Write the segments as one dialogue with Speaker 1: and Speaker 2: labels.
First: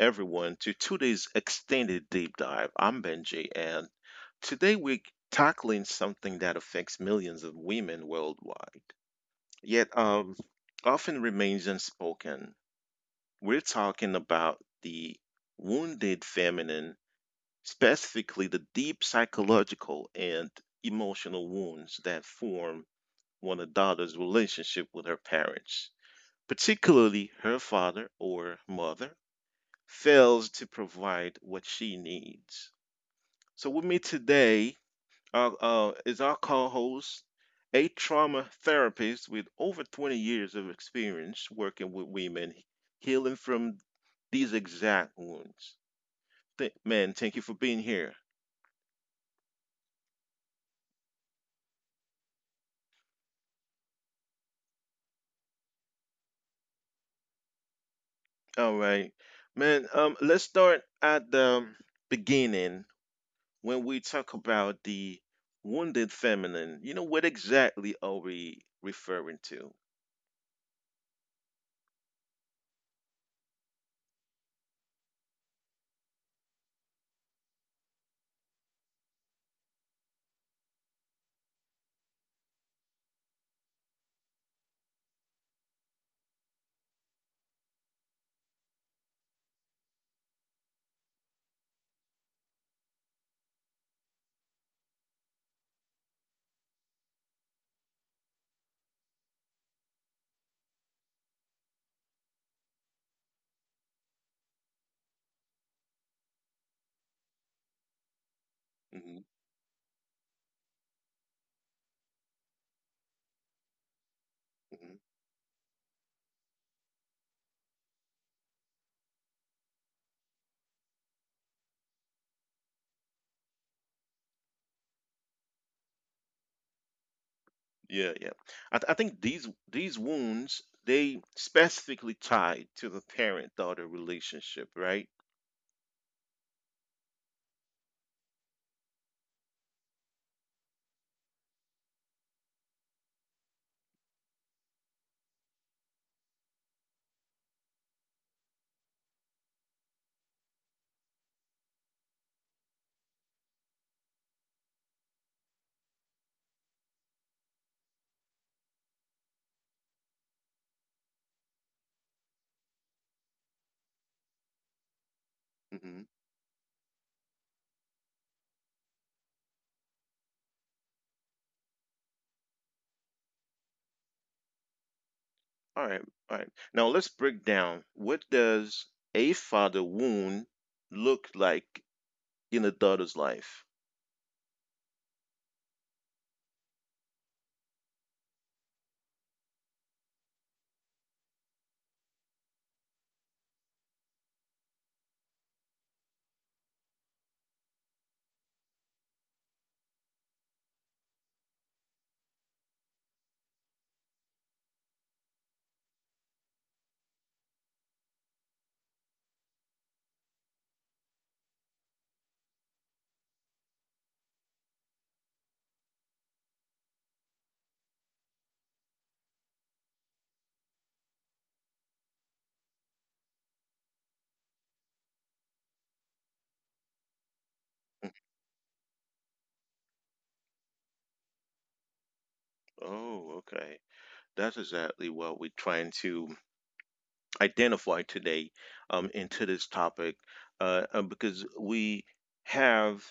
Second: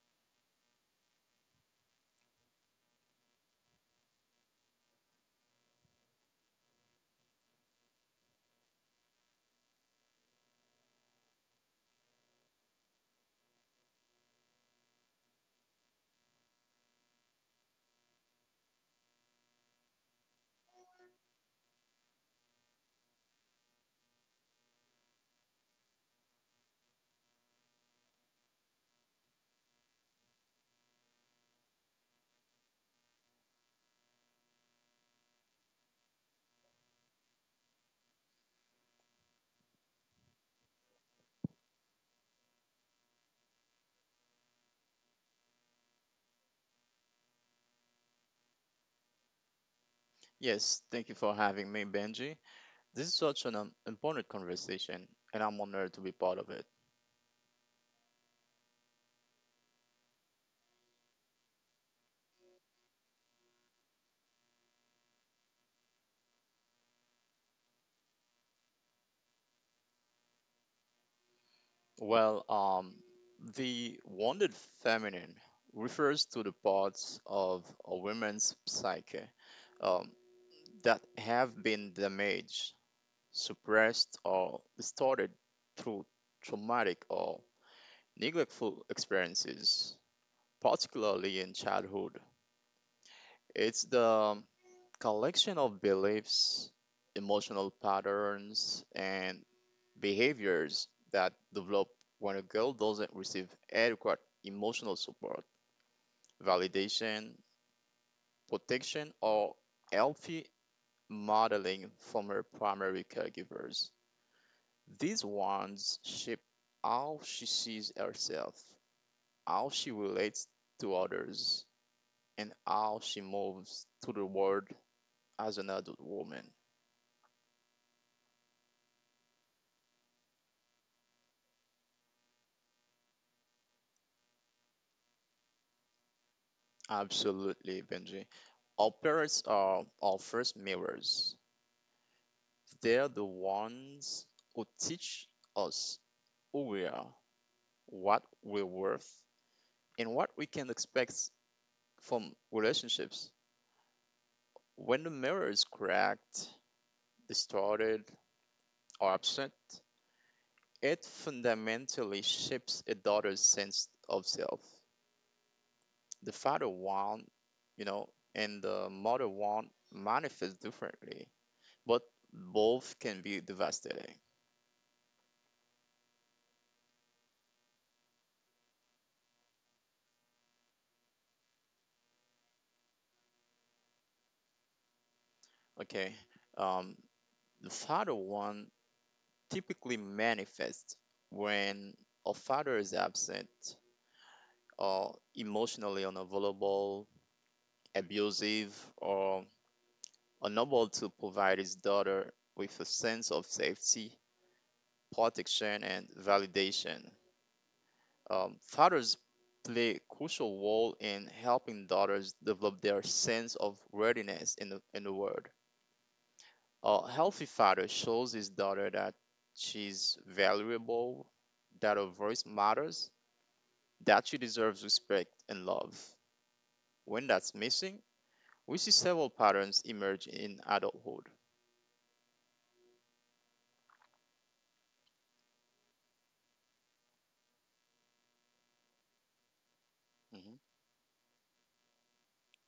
Speaker 1: everyone to today's extended deep dive. I'm Benji, and today we're tackling something that affects millions of women worldwide, yet often remains unspoken. We're talking about the wounded feminine, specifically the deep psychological and emotional wounds that form one a daughter's relationship with her parents, particularly her father or mother fails to provide what she needs. So, with me today is our co host, a trauma therapist with over 20 years of experience working with women healing from these exact wounds. Man, thank you for being here.
Speaker 2: Yes, thank you for having me, Benji. This is such an important conversation, and I'm honored to be part of it.
Speaker 1: All right. Man, let's start at the beginning when we talk about the wounded feminine. You know, what exactly are we referring to?
Speaker 2: Well, the wounded feminine refers to the parts of a woman's psyche um, that have been damaged, suppressed, or distorted through traumatic or neglectful experiences, particularly in childhood. It's the collection of beliefs, emotional patterns, and behaviors that develop when a girl doesn't receive adequate emotional support, validation, protection,
Speaker 1: Hmm.
Speaker 2: or healthy modeling from her primary caregivers. These ones shape how she sees herself, how she relates to others, and how she moves through the world as an adult woman.
Speaker 1: Yeah, yeah. I think these wounds they specifically tied to the parent-daughter relationship, right?
Speaker 2: Absolutely, Benji. Operas are our first mirrors. They're the ones who teach us who we are, what we're worth, and what we can expect from relationships. When the mirror is cracked, distorted, or absent, it fundamentally shapes a daughter's sense of self.
Speaker 1: Hmm.
Speaker 2: The father one, you know, and the mother one manifest differently, but both can be devastating.
Speaker 1: All right, all right. Now let's break down, what does a father wound look like in a daughter's life?
Speaker 2: Okay, um, the father one typically manifests when a father is absent or emotionally unavailable, abusive, or unable to provide his daughter with a sense of safety, protection, and validation. Fathers play a crucial role in helping daughters develop their sense of worthiness in the world. A healthy father shows his daughter that she's valuable, that her voice matters, that she deserves respect and love. When that's missing, we see several patterns emerge in adulthood.
Speaker 1: Oh, okay. That's exactly what we're trying to identify today, into this topic,
Speaker 2: Mhm.
Speaker 1: because we have.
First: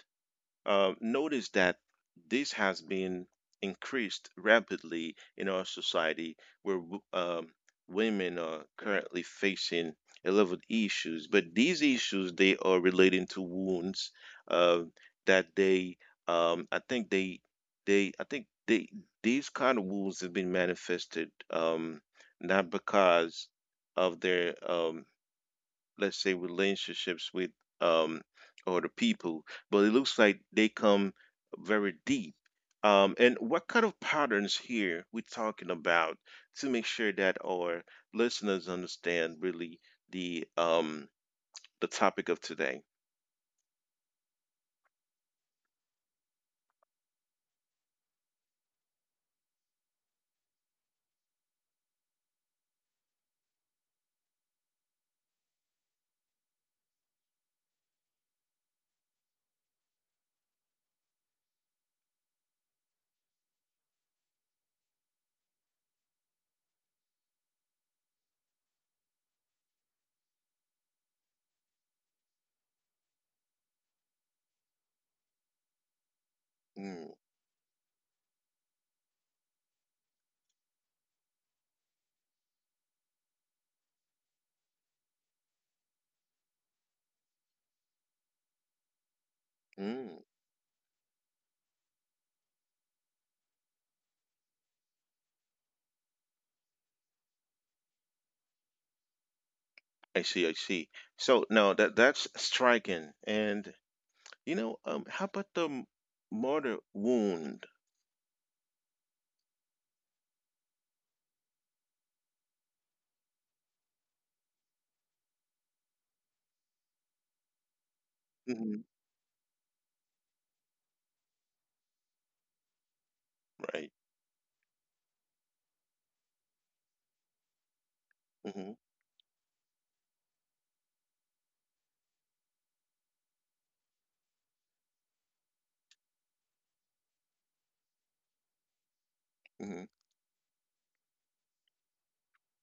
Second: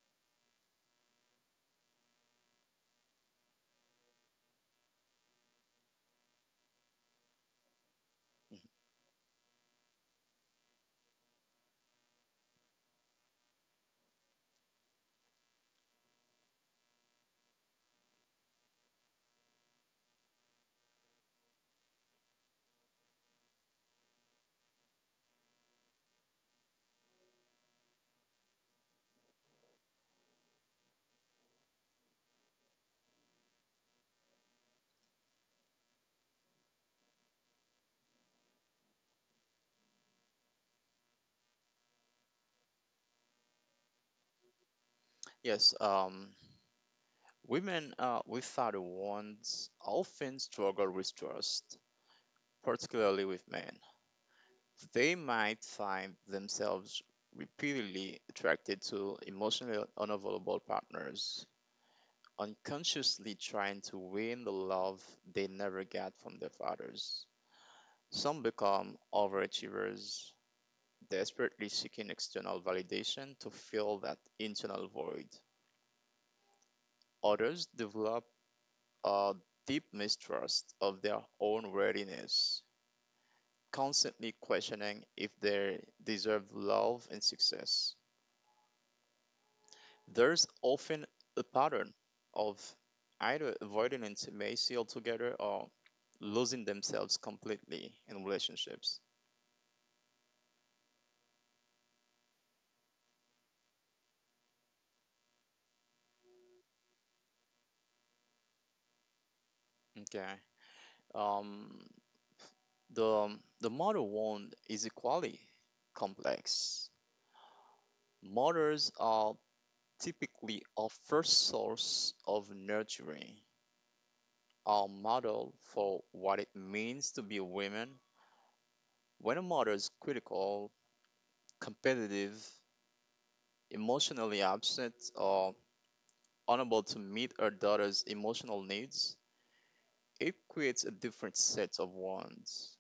Speaker 1: Uh, notice that this has been increased rapidly in our society where women
Speaker 2: Mhm.
Speaker 1: are currently facing a lot of issues, but these issues they are relating to wounds uh, that they I think they I think they these kind of wounds have been manifested, not because of their let's say relationships with um or the people, but it looks like they come very deep. And what kind of patterns here we're talking about to make sure that our listeners understand really the um the topic of today?
Speaker 2: Yes, women with father wounds often struggle with trust, particularly with men. They might find themselves repeatedly attracted to emotionally unavailable partners, unconsciously trying to win the love they never got from their fathers. Some become overachievers, desperately seeking external validation to fill that internal void.
Speaker 1: Mm.
Speaker 2: Others develop a deep mistrust of their own worthiness, constantly questioning if they deserve love and success.
Speaker 1: Mm.
Speaker 2: There's often a pattern of either avoiding intimacy altogether or losing themselves completely in relationships.
Speaker 1: I see, I see. So now that that's striking, and you know, how about the murder wound?
Speaker 2: Okay. Um, the mother wound is equally complex. Mothers
Speaker 1: Hmm.
Speaker 2: are typically our first source of nurturing,
Speaker 1: Right.
Speaker 2: our model for what it means to be a woman.
Speaker 1: Hmm.
Speaker 2: When a mother is critical, competitive, emotionally absent, or unable to meet our daughter's emotional needs, it creates a different set of wants.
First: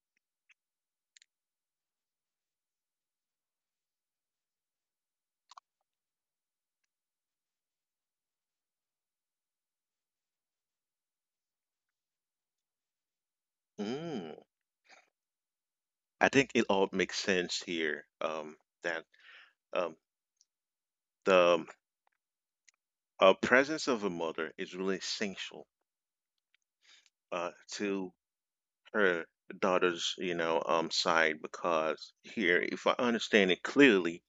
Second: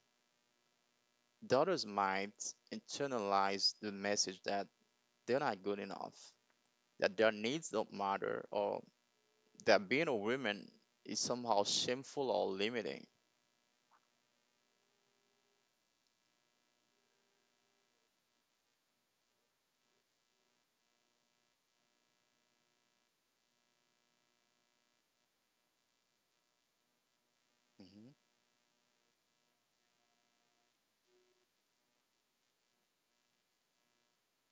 Speaker 2: Daughters might internalize the message that they're not good enough, that their needs don't matter, or that being a woman is somehow shameful or limiting.
Speaker 1: Hmm. I think it all makes sense here, that um, the presence of a mother is really essential
Speaker 2: Hmm.
Speaker 1: to her daughter's, you know, side, because here, if I understand it clearly,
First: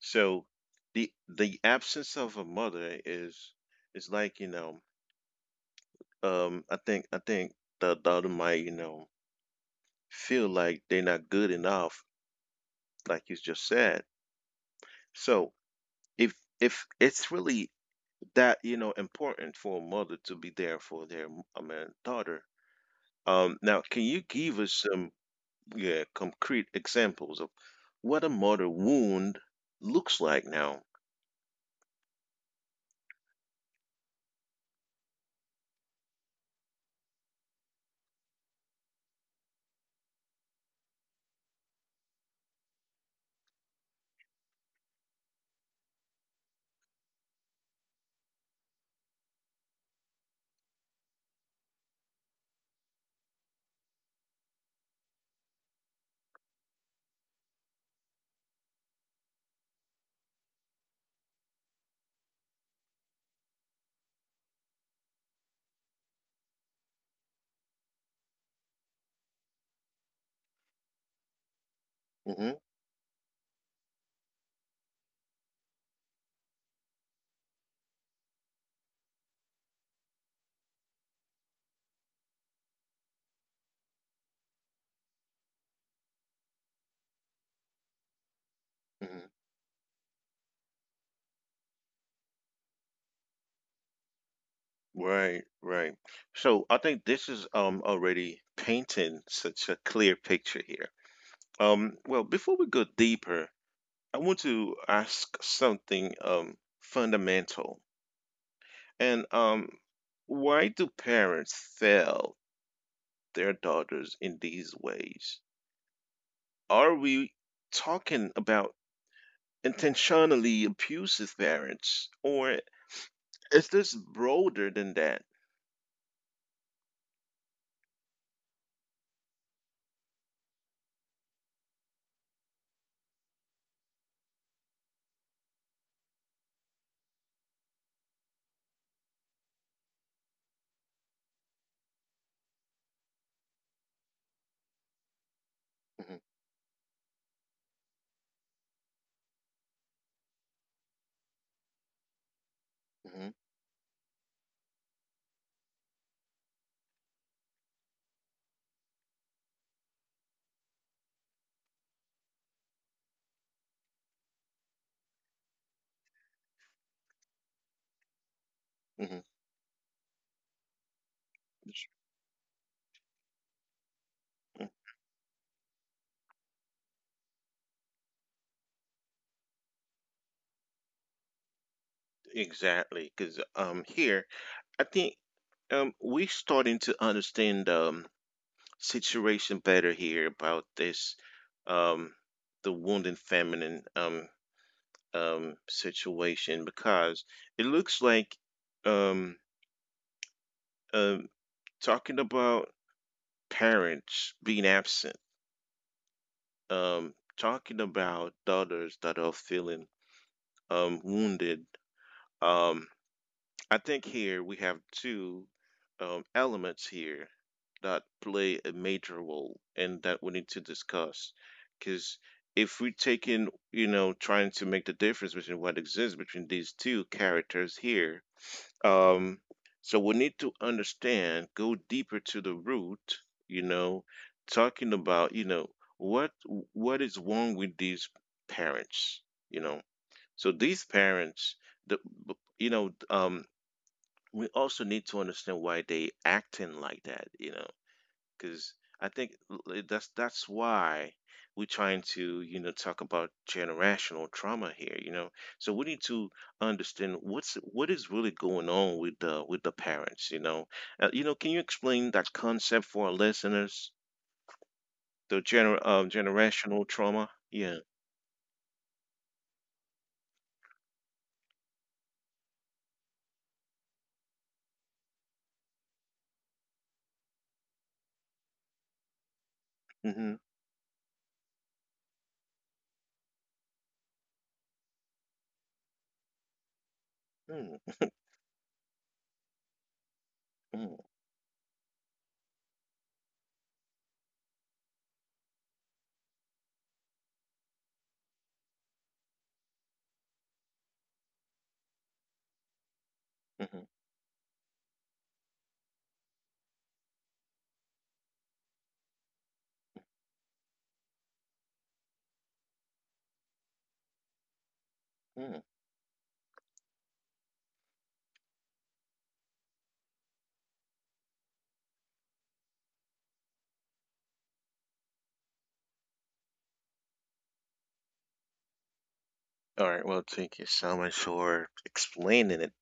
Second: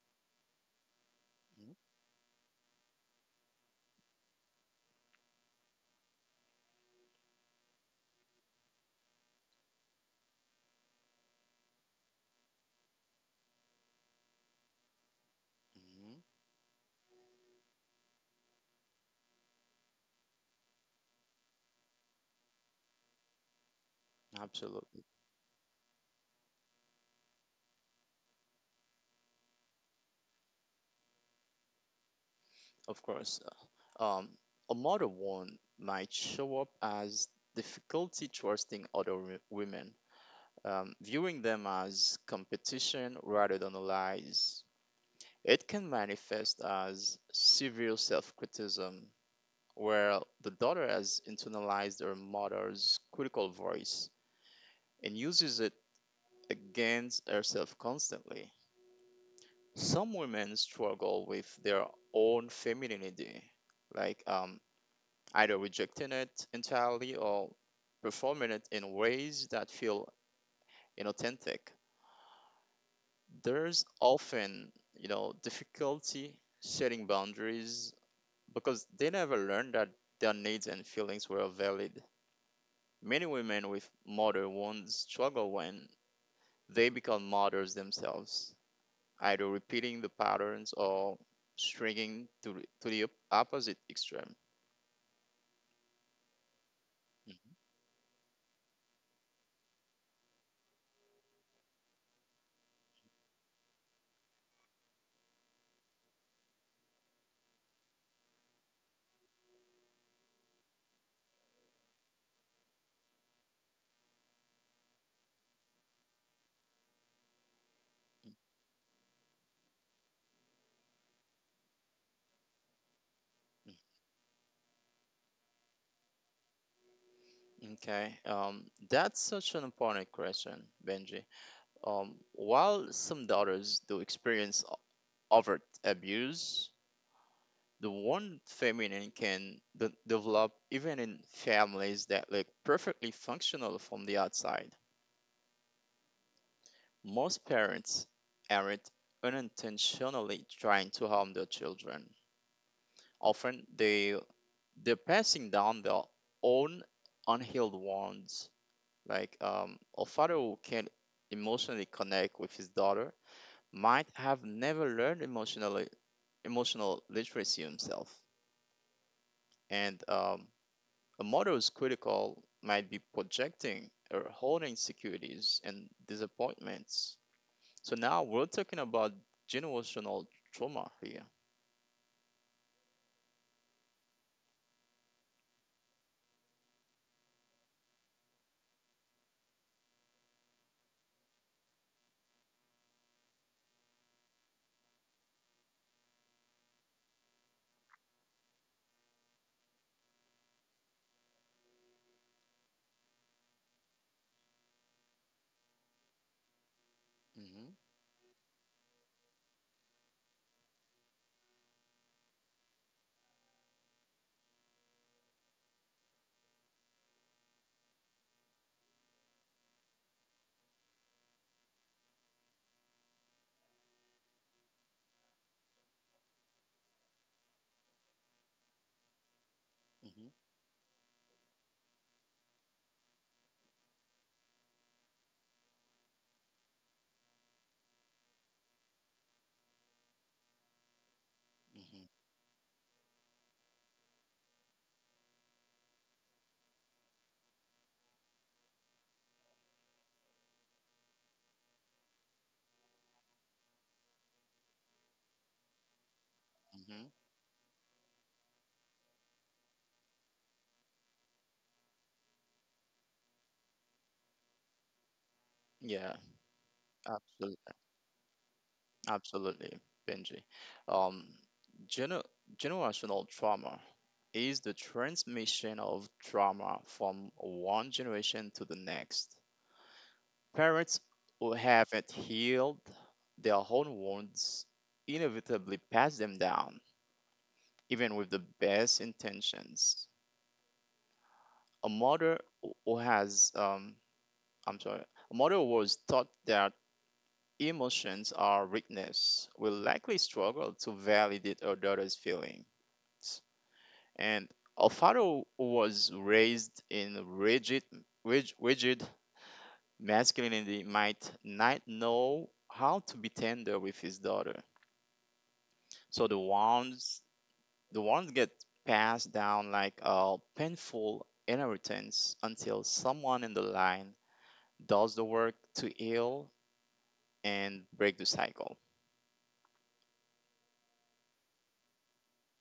Speaker 1: so the absence of a mother is like, you know, I think the daughter might, you know, feel like they're not good enough, like you just said. So
Speaker 2: Hmm.
Speaker 1: if if it's really that, you know, important for a mother to be there for their I mean daughter. Now, can you give us
Speaker 2: Absolutely,
Speaker 1: some yeah concrete examples of what a mother wound looks like now?
Speaker 2: of course. Um, a mother wound might show up as difficulty trusting other women, viewing them as competition rather than allies. It can manifest as severe self criticism, where the daughter has internalized her mother's critical voice and uses it against herself constantly. Some women struggle with their own femininity, like either rejecting it entirely or performing it in ways that feel inauthentic.
Speaker 1: Hmm.
Speaker 2: There's often difficulty setting boundaries because they never learned that their needs and feelings were valid. Many women with mother wounds struggle when they become mothers themselves,
Speaker 1: Hmm.
Speaker 2: either repeating the patterns or shrinking to the opposite extreme.
Speaker 1: Right, right. So I think this is
Speaker 2: Mhm.
Speaker 1: already painting such a clear picture here. Well, before we go deeper, I want to ask something fundamental, and why do parents fail their daughters in these ways? Are we talking about intentionally abusive parents, or is this broader than that?
Speaker 2: Okay, that's such an important question, Benji. While some daughters do experience overt abuse, the one feminine can develop even in families that look perfectly functional from the outside.
Speaker 1: Hmm.
Speaker 2: Most parents aren't unintentionally trying to harm their children. Often they're passing down their own unhealed wounds. Like, a father who can't emotionally connect with his daughter might have never learned emotional literacy himself,
Speaker 1: Hmm. Hmm.
Speaker 2: and a model's critical might be projecting or holding securities and disappointments. So now we're talking about generational trauma here.
Speaker 1: Exactly, because here I think we're starting to understand the situation better here about this um, the wounded feminine situation, because it looks like um, um, talking about parents being absent, um,
Speaker 2: Mm-hmm.
Speaker 1: talking about daughters that are feeling wounded. Um, I think here we have two elements here that play a major role and that we need to discuss. Because if we're taking, you know, trying to make the difference between what exists between these two characters here, Um, so we need
Speaker 2: Mm-hmm.
Speaker 1: to understand, go deeper to the root, you know, talking about, you know, what what is wrong with these parents, you know. So these parents, the
Speaker 2: Mm-hmm.
Speaker 1: you know, we also need to understand why they acting like that, you know, because I think that's why we're trying to, you know, talk about generational trauma here. You know, so we need to understand
Speaker 2: Mm-hmm.
Speaker 1: what's what is really going on with the parents. You know, can you explain that concept for our listeners? The
Speaker 2: Yeah,
Speaker 1: generational trauma. Yeah.
Speaker 2: absolutely, absolutely, Benji. Um, gener generational trauma is the transmission of trauma from one generation to the next.
Speaker 1: Hmm.
Speaker 2: Parents who haven't healed their own wounds inevitably pass them down, even with the best intentions.
Speaker 1: Mm.
Speaker 2: A mother who has, I'm sorry, a mother who was taught that emotions are weakness will likely struggle to validate her daughter's feelings.
Speaker 1: Mm.
Speaker 2: And a father who was raised in rigid masculinity might not know how to be tender with his daughter.
Speaker 1: Mm.
Speaker 2: So the ones get passed down like a painful inheritance until someone in the line does the work to heal and break the cycle.
Speaker 1: All right. Well, thank you so much for explaining it,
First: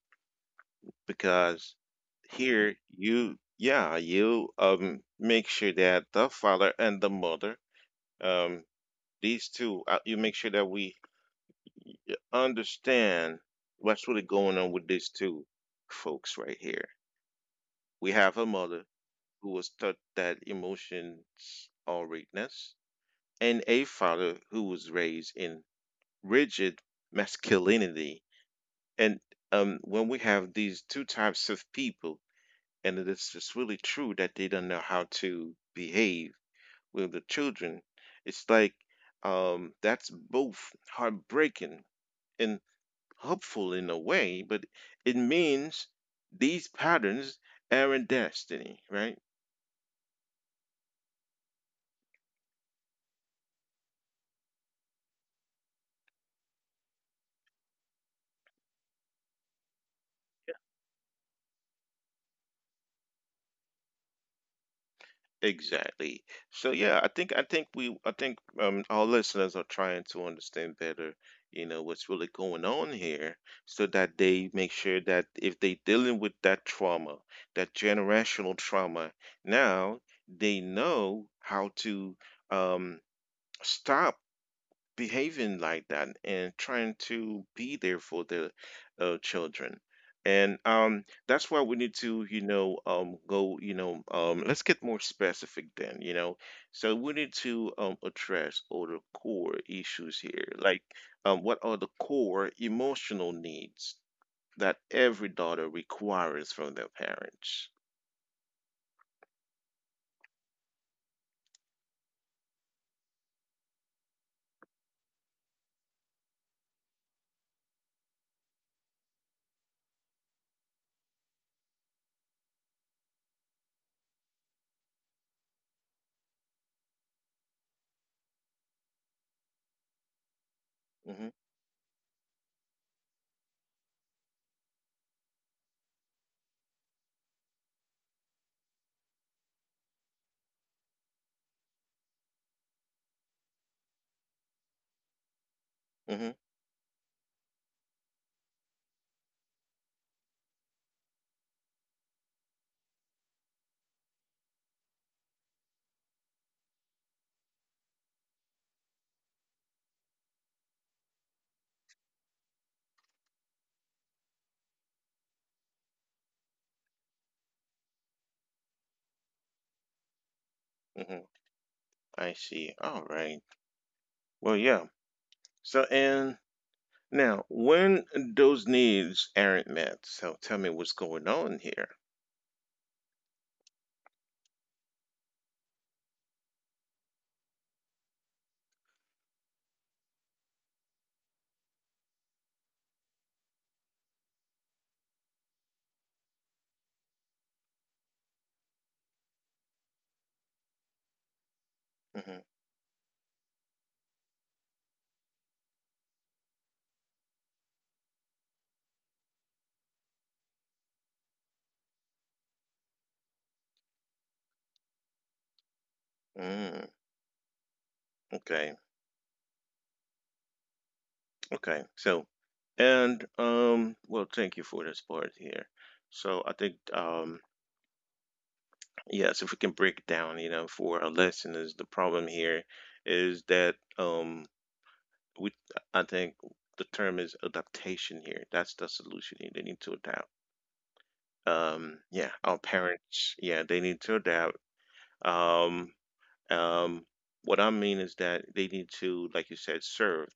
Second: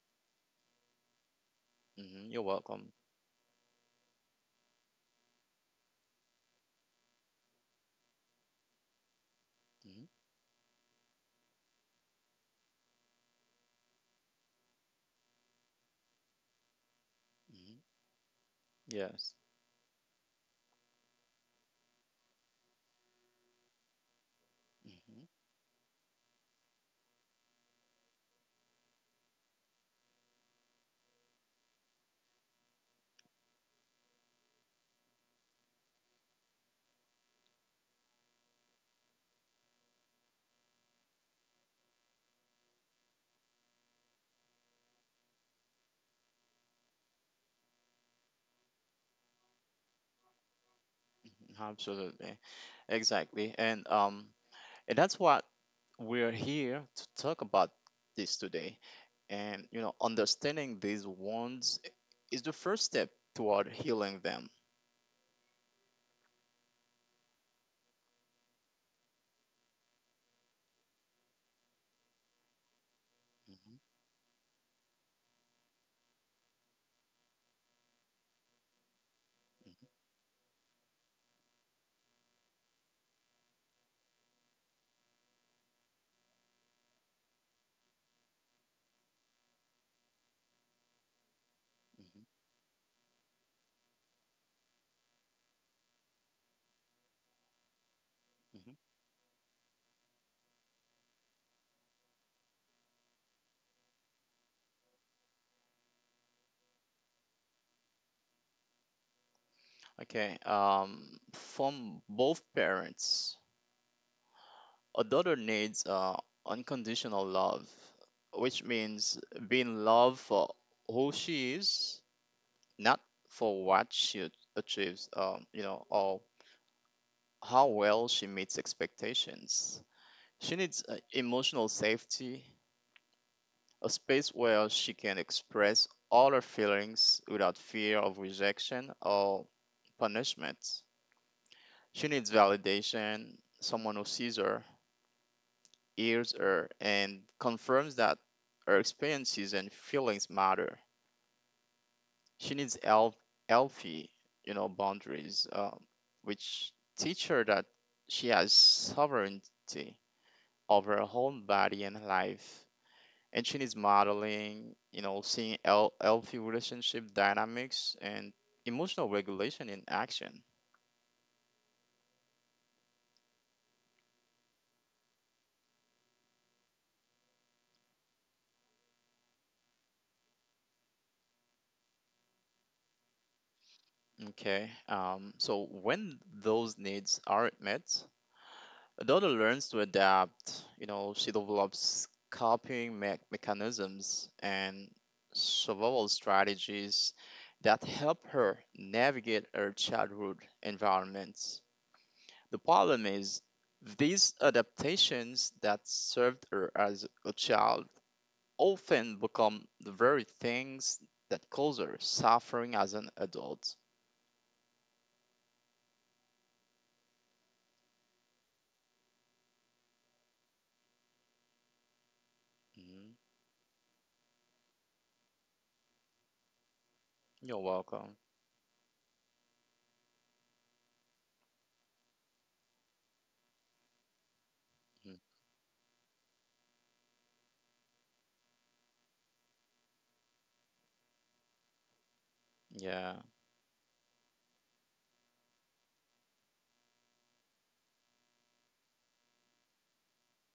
Speaker 1: because
Speaker 2: Hmm. You're
Speaker 1: here
Speaker 2: welcome.
Speaker 1: you, yeah, you make sure that the father and the mother um these two,
Speaker 2: Hmm.
Speaker 1: you make sure that we understand what's really going on with these two folks right here.
Speaker 2: Hmm.
Speaker 1: We have a mother
Speaker 2: Yes.
Speaker 1: who was taught that emotion are weakness, and a father who was
Speaker 2: Hmm.
Speaker 1: raised in rigid masculinity, and when we have these two types of people, and it is just really true that they don't know how to behave with the children. It's like that's both heartbreaking and hopeful in a way, but it means these patterns aren't destiny, right?
Speaker 2: Absolutely. Exactly. And that's what we're here to talk about this today. And understanding these wounds is the first step toward healing them.
Speaker 1: Exactly. So yeah, I think our listeners are trying to understand better, you know, what's really going on here,
Speaker 2: Mhm.
Speaker 1: so that they make sure that if they dealing with that trauma, that generational trauma, now they know how to um stop behaving like that and trying to be there for the children. And that's why we
Speaker 2: Mhm.
Speaker 1: need to, you know, go, you know, let's get more specific then, you know. So we need to
Speaker 2: Mhm.
Speaker 1: address all the core issues here. Like, what are the core emotional needs that every daughter requires from their parents?
Speaker 2: Okay, from both parents, a daughter needs unconditional love, which means being loved for who she is, not for what she achieves, or how well she meets expectations. She needs
Speaker 1: Mm-hmm.
Speaker 2: emotional safety, a space where she can express all her feelings without fear of rejection or punishment. She needs validation, someone who sees her,
Speaker 1: Mm-hmm.
Speaker 2: ears her, and confirms that her experiences and feelings matter. She needs healthy, boundaries, which teach her that she has sovereignty over her own body and life. And she needs modeling, seeing healthy relationship dynamics and emotional regulation in action.
Speaker 1: Mm-hmm. I see. All right. Well, yeah. So, and now, when those needs aren't met, so tell me what's going on here.
Speaker 2: Okay. So when those needs aren't met, Dodo learns to adapt. She develops coping mechanisms and survival strategies that help her navigate her childhood environments.
Speaker 1: Mhm.
Speaker 2: The problem is, these adaptations that served her as a child often become the very things that cause her suffering as an adult.
Speaker 1: Mm, okay, okay. So,
Speaker 2: Mhm.
Speaker 1: and well, thank you for this part here. So I think,
Speaker 2: You're welcome.
Speaker 1: yes, if we can break it down, you know, for our listeners, the problem here is that,
Speaker 2: Mhm.
Speaker 1: we I think the term is adaptation here. That's the solution here. They need to adapt. Yeah, our
Speaker 2: Yeah.
Speaker 1: parents, yeah, they need to adapt. Um, Um, what I mean is that they need to, like you said, serve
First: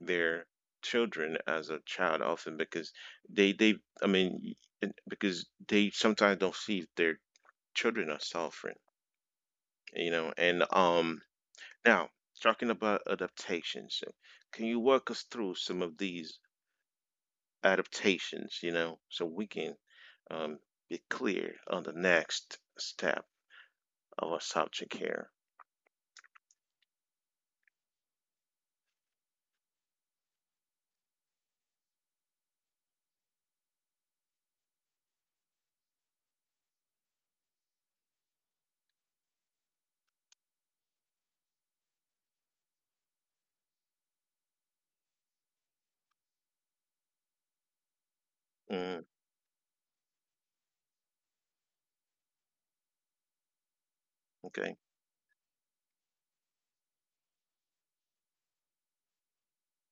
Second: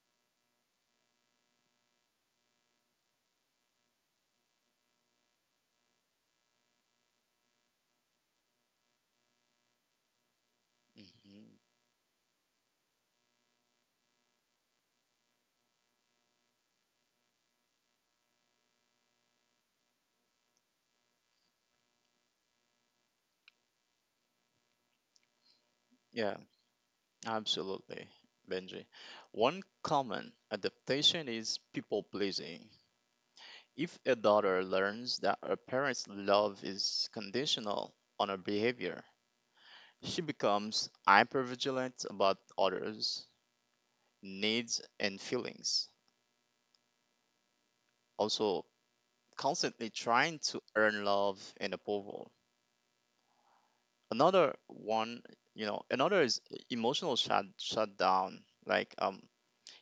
Speaker 1: their children as a child often because they, they, I mean, because they sometimes don't see their children are suffering, you know. And
Speaker 2: Hmm.
Speaker 1: now talking about adaptations, so can you walk us through some of these adaptations, you know, so we can um, be clear on the next step of our subject here?
Speaker 2: Yeah. Absolutely, Benji. One common adaptation is people pleasing. If a daughter learns that her parents' love is conditional on her behavior, she becomes hypervigilant about others' needs and feelings, also
Speaker 1: Mm,
Speaker 2: constantly trying to earn love and approval. Another
Speaker 1: okay.
Speaker 2: one, you know, another is emotional shutdown. Like, um,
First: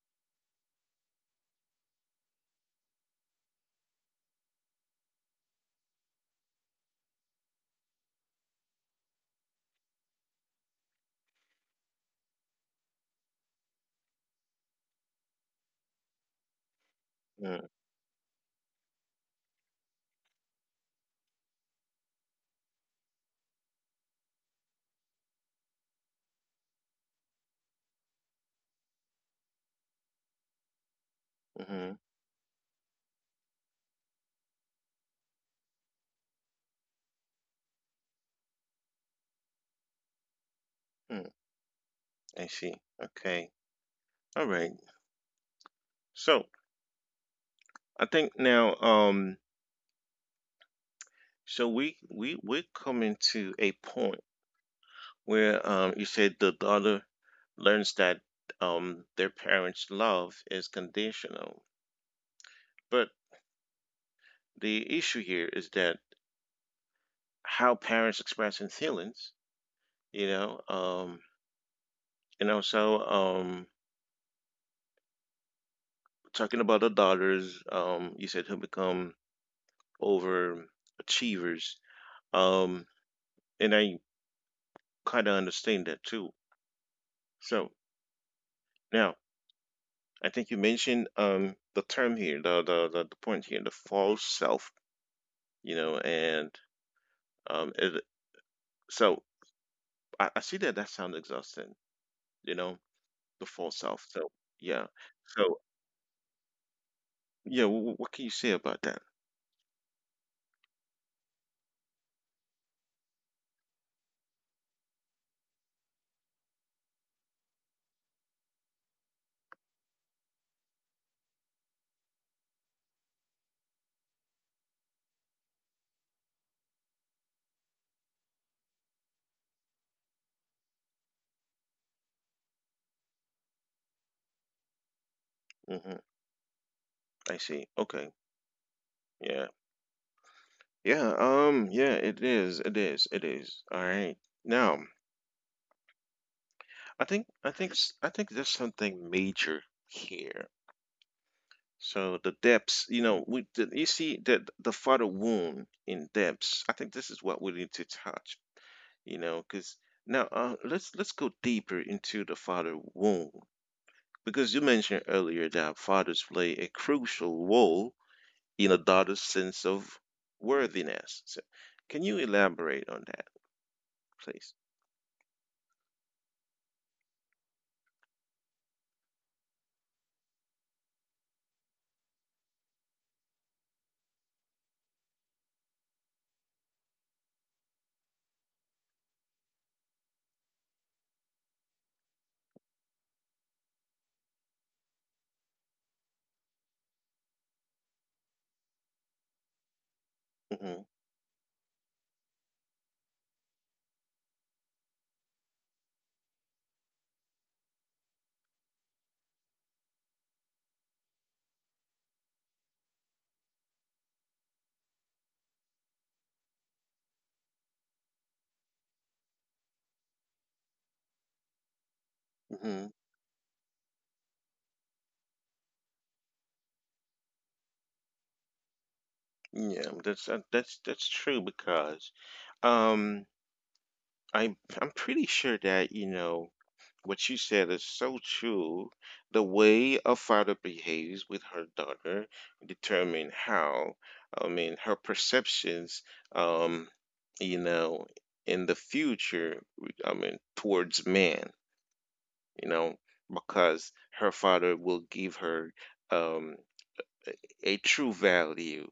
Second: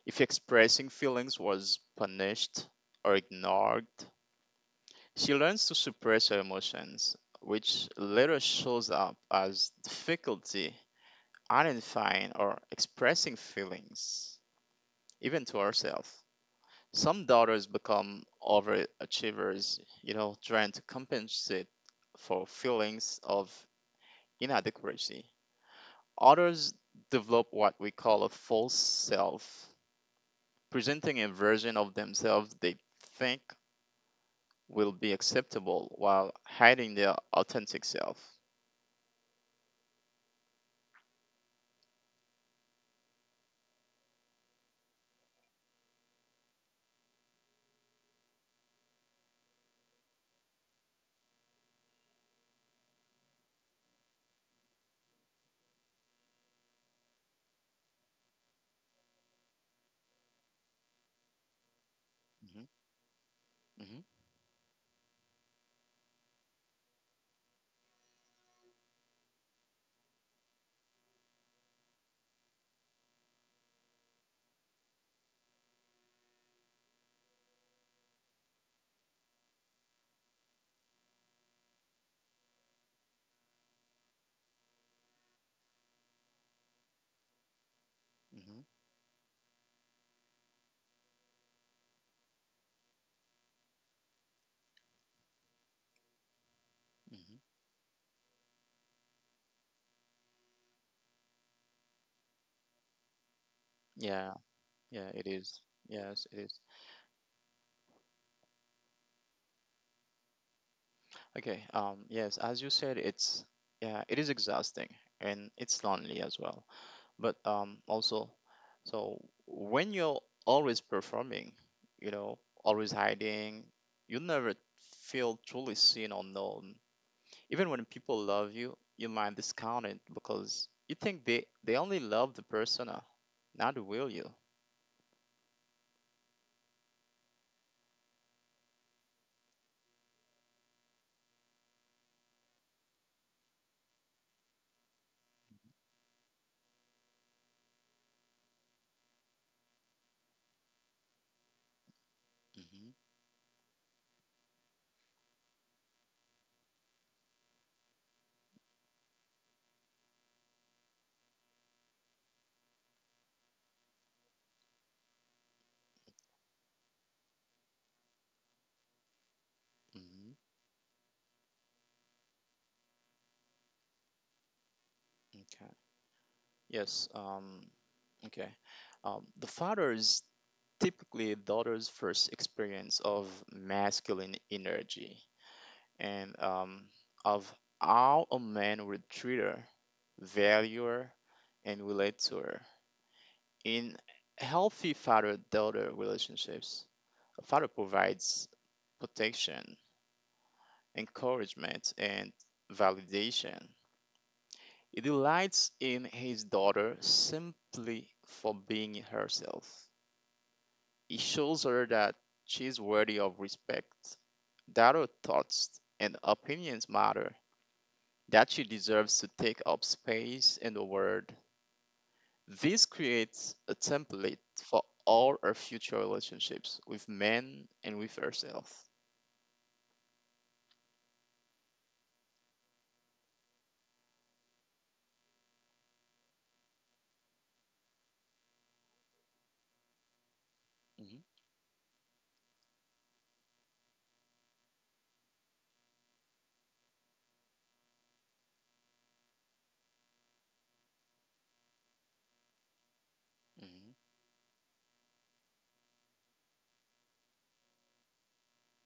Speaker 2: If expressing feelings was punished or ignored, she learns to suppress her emotions, which later shows up as difficulty identifying or expressing feelings, even to herself. Some
Speaker 1: Mm.
Speaker 2: daughters become overachievers, trying to compensate for feelings of inadequacy. Others develop what we call a false self, presenting a version of
Speaker 1: Hmm.
Speaker 2: themselves they think will be acceptable while hiding their authentic self.
Speaker 1: I see. Okay. All right. So I think now, so we're coming to a point where you said the daughter learns that their parents' love is conditional.
Speaker 2: Mhm.
Speaker 1: But
Speaker 2: Mhm.
Speaker 1: the issue here is that how parents expressing feelings, you know, and also talking about the daughters, you said who become overachievers. Um and I kinda understand that too. So
Speaker 2: Mhm.
Speaker 1: now I think you mentioned the term here, the point here, the false self, you know, and
Speaker 2: Mhm.
Speaker 1: um it, so I see that that sounds exhausting, you know, the false
Speaker 2: Yeah,
Speaker 1: self. So
Speaker 2: yeah,
Speaker 1: yeah,
Speaker 2: it is.
Speaker 1: so
Speaker 2: Yes, it is.
Speaker 1: yeah, what can you say about that?
Speaker 2: Okay. Yes, as you said, it's yeah, it is exhausting, and it's lonely as well. But also, so when you're always performing, you know, always hiding, you never feel truly seen or known. Even when people love you, you might discount it because you think they only love the persona, not the will you.
Speaker 1: Hmm. I see. Okay. Yeah. Yeah. Yeah. It is. It is. It is. All right. Now I think there's something major here. So the
Speaker 2: Hmm.
Speaker 1: depths, you know, we the, you see that the father wound in depths. I think this is what we need to touch, you know, because now, let's go deeper into the father wound, because you mentioned earlier that fathers play a crucial role in a daughter's sense of
Speaker 2: Hmm.
Speaker 1: worthiness. So can you elaborate on that, please?
Speaker 2: Okay. Yes, okay. The father is typically a daughter's first experience of masculine energy and, of how a man would treat her, value her, and relate to her. In healthy father daughter relationships, a father provides protection,
Speaker 1: Hmm.
Speaker 2: encouragement, and validation. He delights in his daughter simply for being herself. He shows her that she is worthy of respect, that her thoughts and opinions matter, that she deserves to take up space in the world. This
Speaker 1: Hmm.
Speaker 2: creates a template for all her future relationships with men and with herself.
Speaker 1: Yeah, that's that's true, because um I'm pretty sure that, you know, what you said is so true. The way a father behaves with
Speaker 2: Hmm.
Speaker 1: her daughter determine how, I mean, her perceptions, um, you know, in the future, I mean, towards man, you know, because
Speaker 2: Hmm.
Speaker 1: her father will give her um, a true value,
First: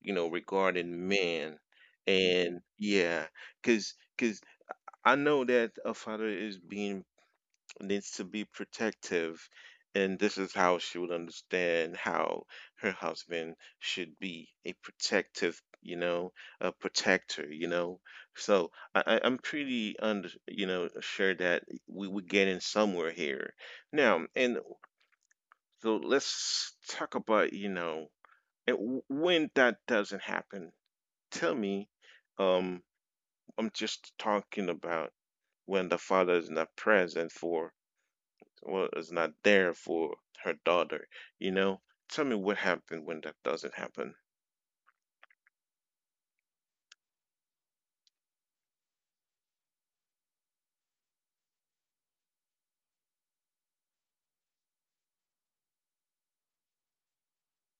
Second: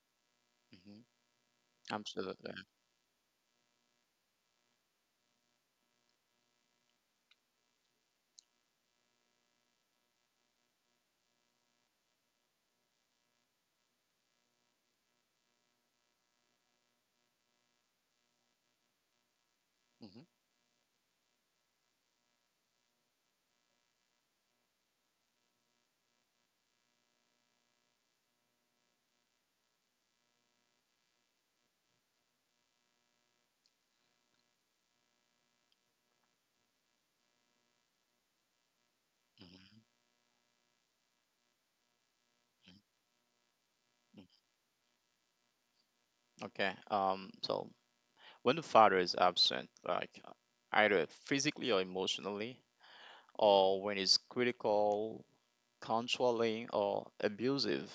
Speaker 1: you know,
Speaker 2: Hmm.
Speaker 1: regarding man.
Speaker 2: Absolutely.
Speaker 1: And yeah, because I know that a father is being needs to be protective, and this is how she would understand how her husband should be a protective, you know, a protector, you know. So I'm pretty
Speaker 2: Hmm.
Speaker 1: under, you know, sure that we would get in somewhere here. Now, and so let's talk about, you know, and when that doesn't happen. Tell me, um, I'm just talking about when the father is not present for well is not
Speaker 2: Hmm.
Speaker 1: there for her daughter, you know, tell me what happened when that doesn't happen.
Speaker 2: Okay. So when the father is absent, like either physically or emotionally, or when he's critical, controlling, or abusive,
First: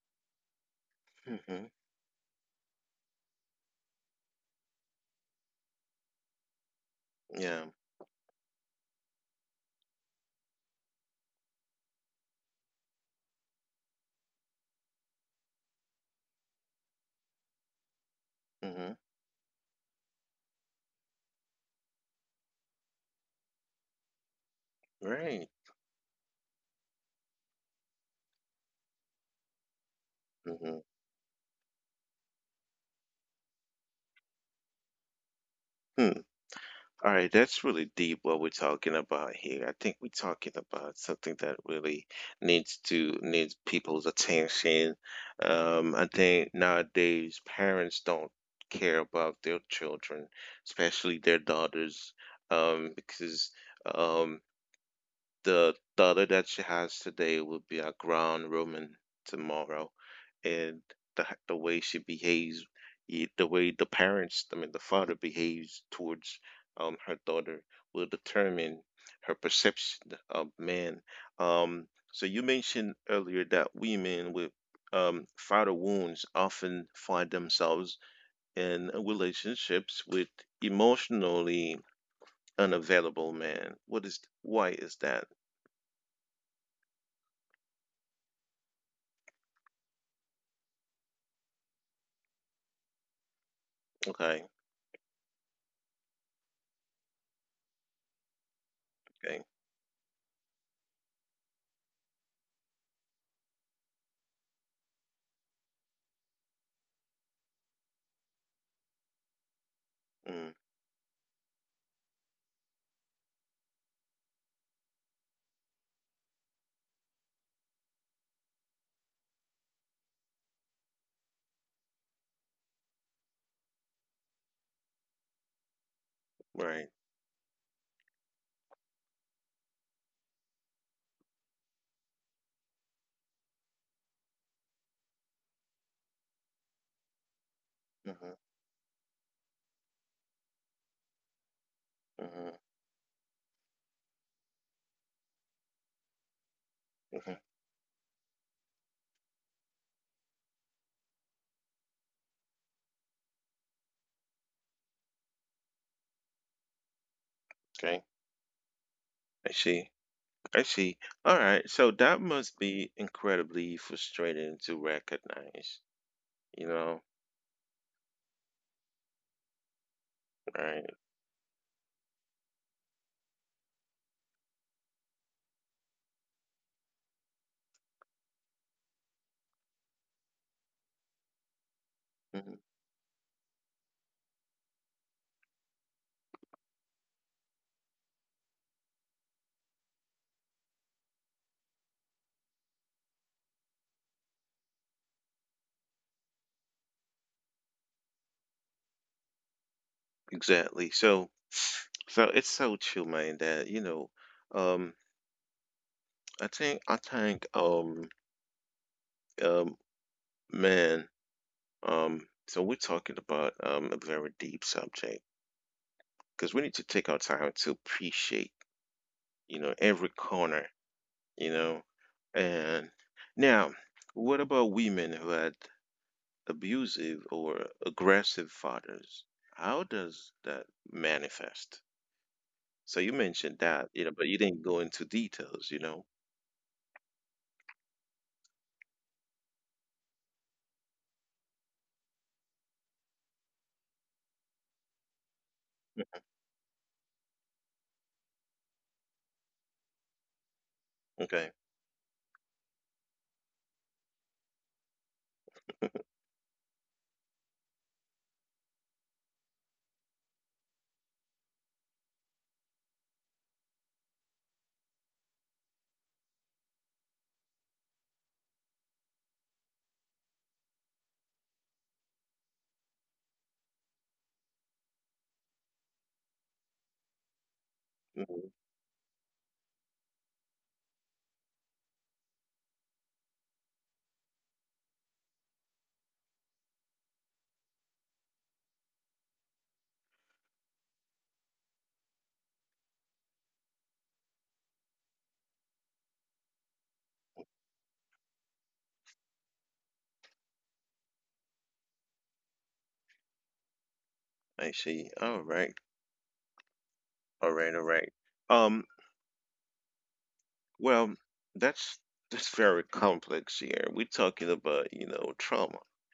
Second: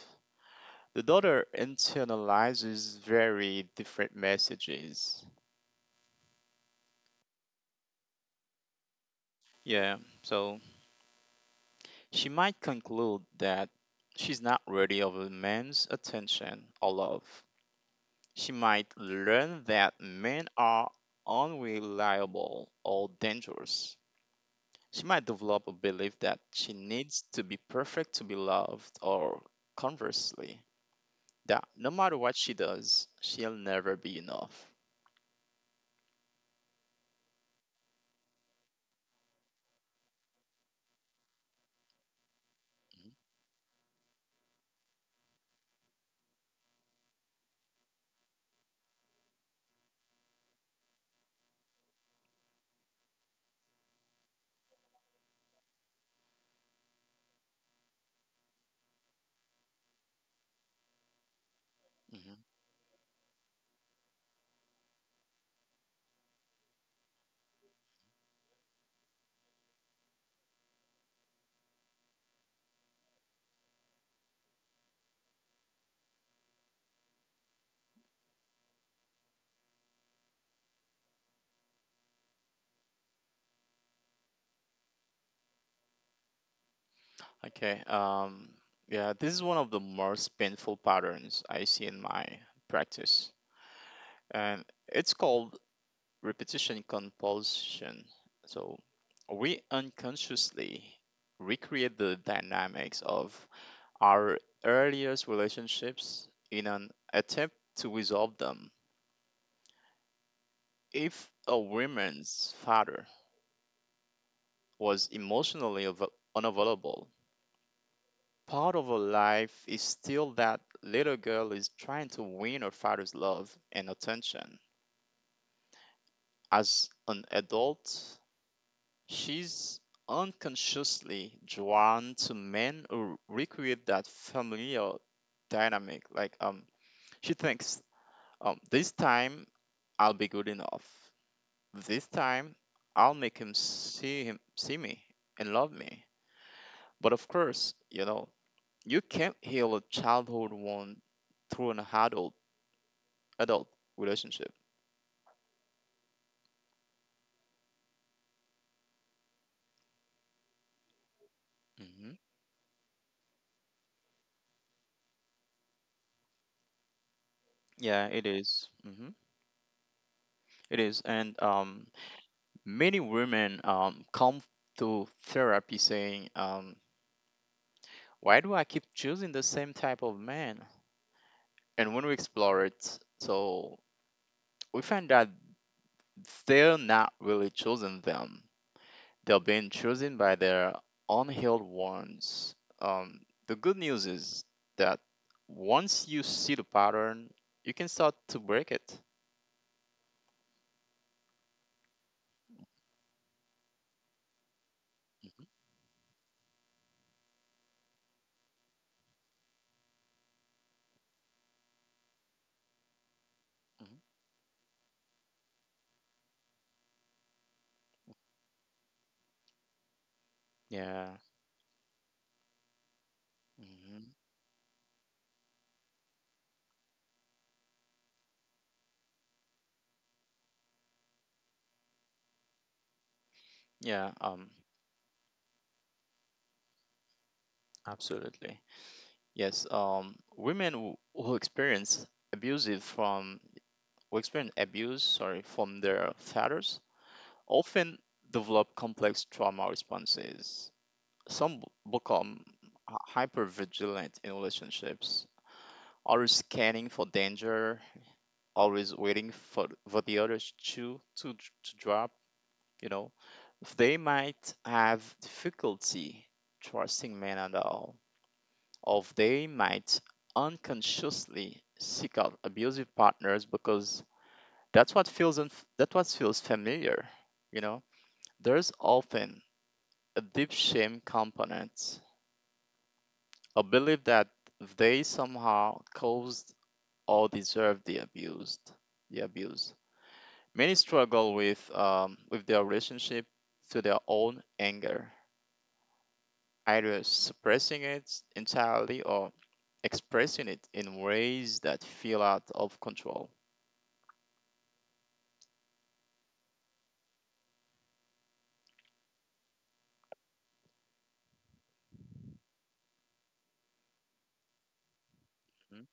Speaker 2: the daughter
Speaker 1: Hmm.
Speaker 2: internalizes very different messages.
Speaker 1: Yeah.
Speaker 2: Yeah, so she might conclude that she's not worthy of a man's attention or love.
Speaker 1: Hmm.
Speaker 2: She might learn that men are unreliable or dangerous.
Speaker 1: Right.
Speaker 2: She might develop a belief that she needs to be perfect to be loved, or
Speaker 1: Hmm.
Speaker 2: conversely, that no matter what she does, she'll never be enough.
Speaker 1: Hmm. All right, that's really deep what we're talking about here. I think we're talking about something that really needs people's attention. I think nowadays parents don't care about their children, especially their daughters, because um, the daughter that she has today will be a ground Roman tomorrow, and the the way she behaves,
Speaker 2: Hmm.
Speaker 1: the way the parents, I mean the father behaves towards her daughter will determine her perception of man. Um, so you mentioned earlier that women with father wounds often find themselves in relationships with emotionally unavailable men. What is why is that?
Speaker 2: Okay, yeah, this is one of the most painful patterns I see in my practice,
Speaker 1: Okay.
Speaker 2: and it's called repetition compulsion. So,
Speaker 1: Okay.
Speaker 2: we unconsciously recreate the dynamics of our earliest relationships in an attempt to resolve them.
Speaker 1: Mm.
Speaker 2: If a woman's father was emotionally unavailable, part of her life is still that little girl is trying to win her father's love and attention. As
Speaker 1: Right.
Speaker 2: an adult, she's unconsciously drawn to men who recreate that familiar dynamic. Like, she
Speaker 1: Mm-hmm.
Speaker 2: thinks, this time I'll be good enough. This
Speaker 1: Mm-hmm.
Speaker 2: time I'll make him see me and love me.
Speaker 1: Hmm.
Speaker 2: But of course, you can't heal a childhood wound through an adult relationship.
Speaker 1: Okay. I see. I see. All right. So that
Speaker 2: Hmm.
Speaker 1: must be incredibly frustrating to recognize, you know?
Speaker 2: Yeah, it is. Mm-hmm.
Speaker 1: Right.
Speaker 2: It is, and many women come to therapy saying, why do I keep choosing the same type of man? And when we
Speaker 1: Mhm.
Speaker 2: explore it, so we find that they're not really choosing them. They've been chosen by their unhealed ones. The good news is that once you see the pattern, you can start to break it.
Speaker 1: Exactly. So it's so true, man, that, um,
Speaker 2: Mhm.
Speaker 1: I think, um, man, um, so we're talking about,
Speaker 2: Mhm.
Speaker 1: a very deep subject, because we need to take our time to appreciate, every corner
Speaker 2: Yeah.
Speaker 1: you know. And now,
Speaker 2: Hmm.
Speaker 1: what about women who had abusive or aggressive fathers? How does that manifest? So you mentioned that, but you
Speaker 2: Yeah.
Speaker 1: didn't go into details.
Speaker 2: Absolutely. Yes. Women who experience abusive from who experience abuse, sorry, from their fathers, often develop complex trauma responses.
Speaker 1: Okay.
Speaker 2: Some become hyper vigilant in relationships, always scanning for danger, always waiting for the other shoe to drop, you know. They might have difficulty trusting men at all, or they might unconsciously seek out abusive partners because that's what feels familiar, you know.
Speaker 1: Mhm.
Speaker 2: There's often a deep shame component, a belief that they somehow caused or deserve the abuse. Many struggle with their relationship to their own anger, either suppressing it entirely or expressing it in ways that feel out of control.
Speaker 1: I see. All right. All right. All right. Um, well, that's that's very complex here. We're talking about trauma.
Speaker 2: Mhm,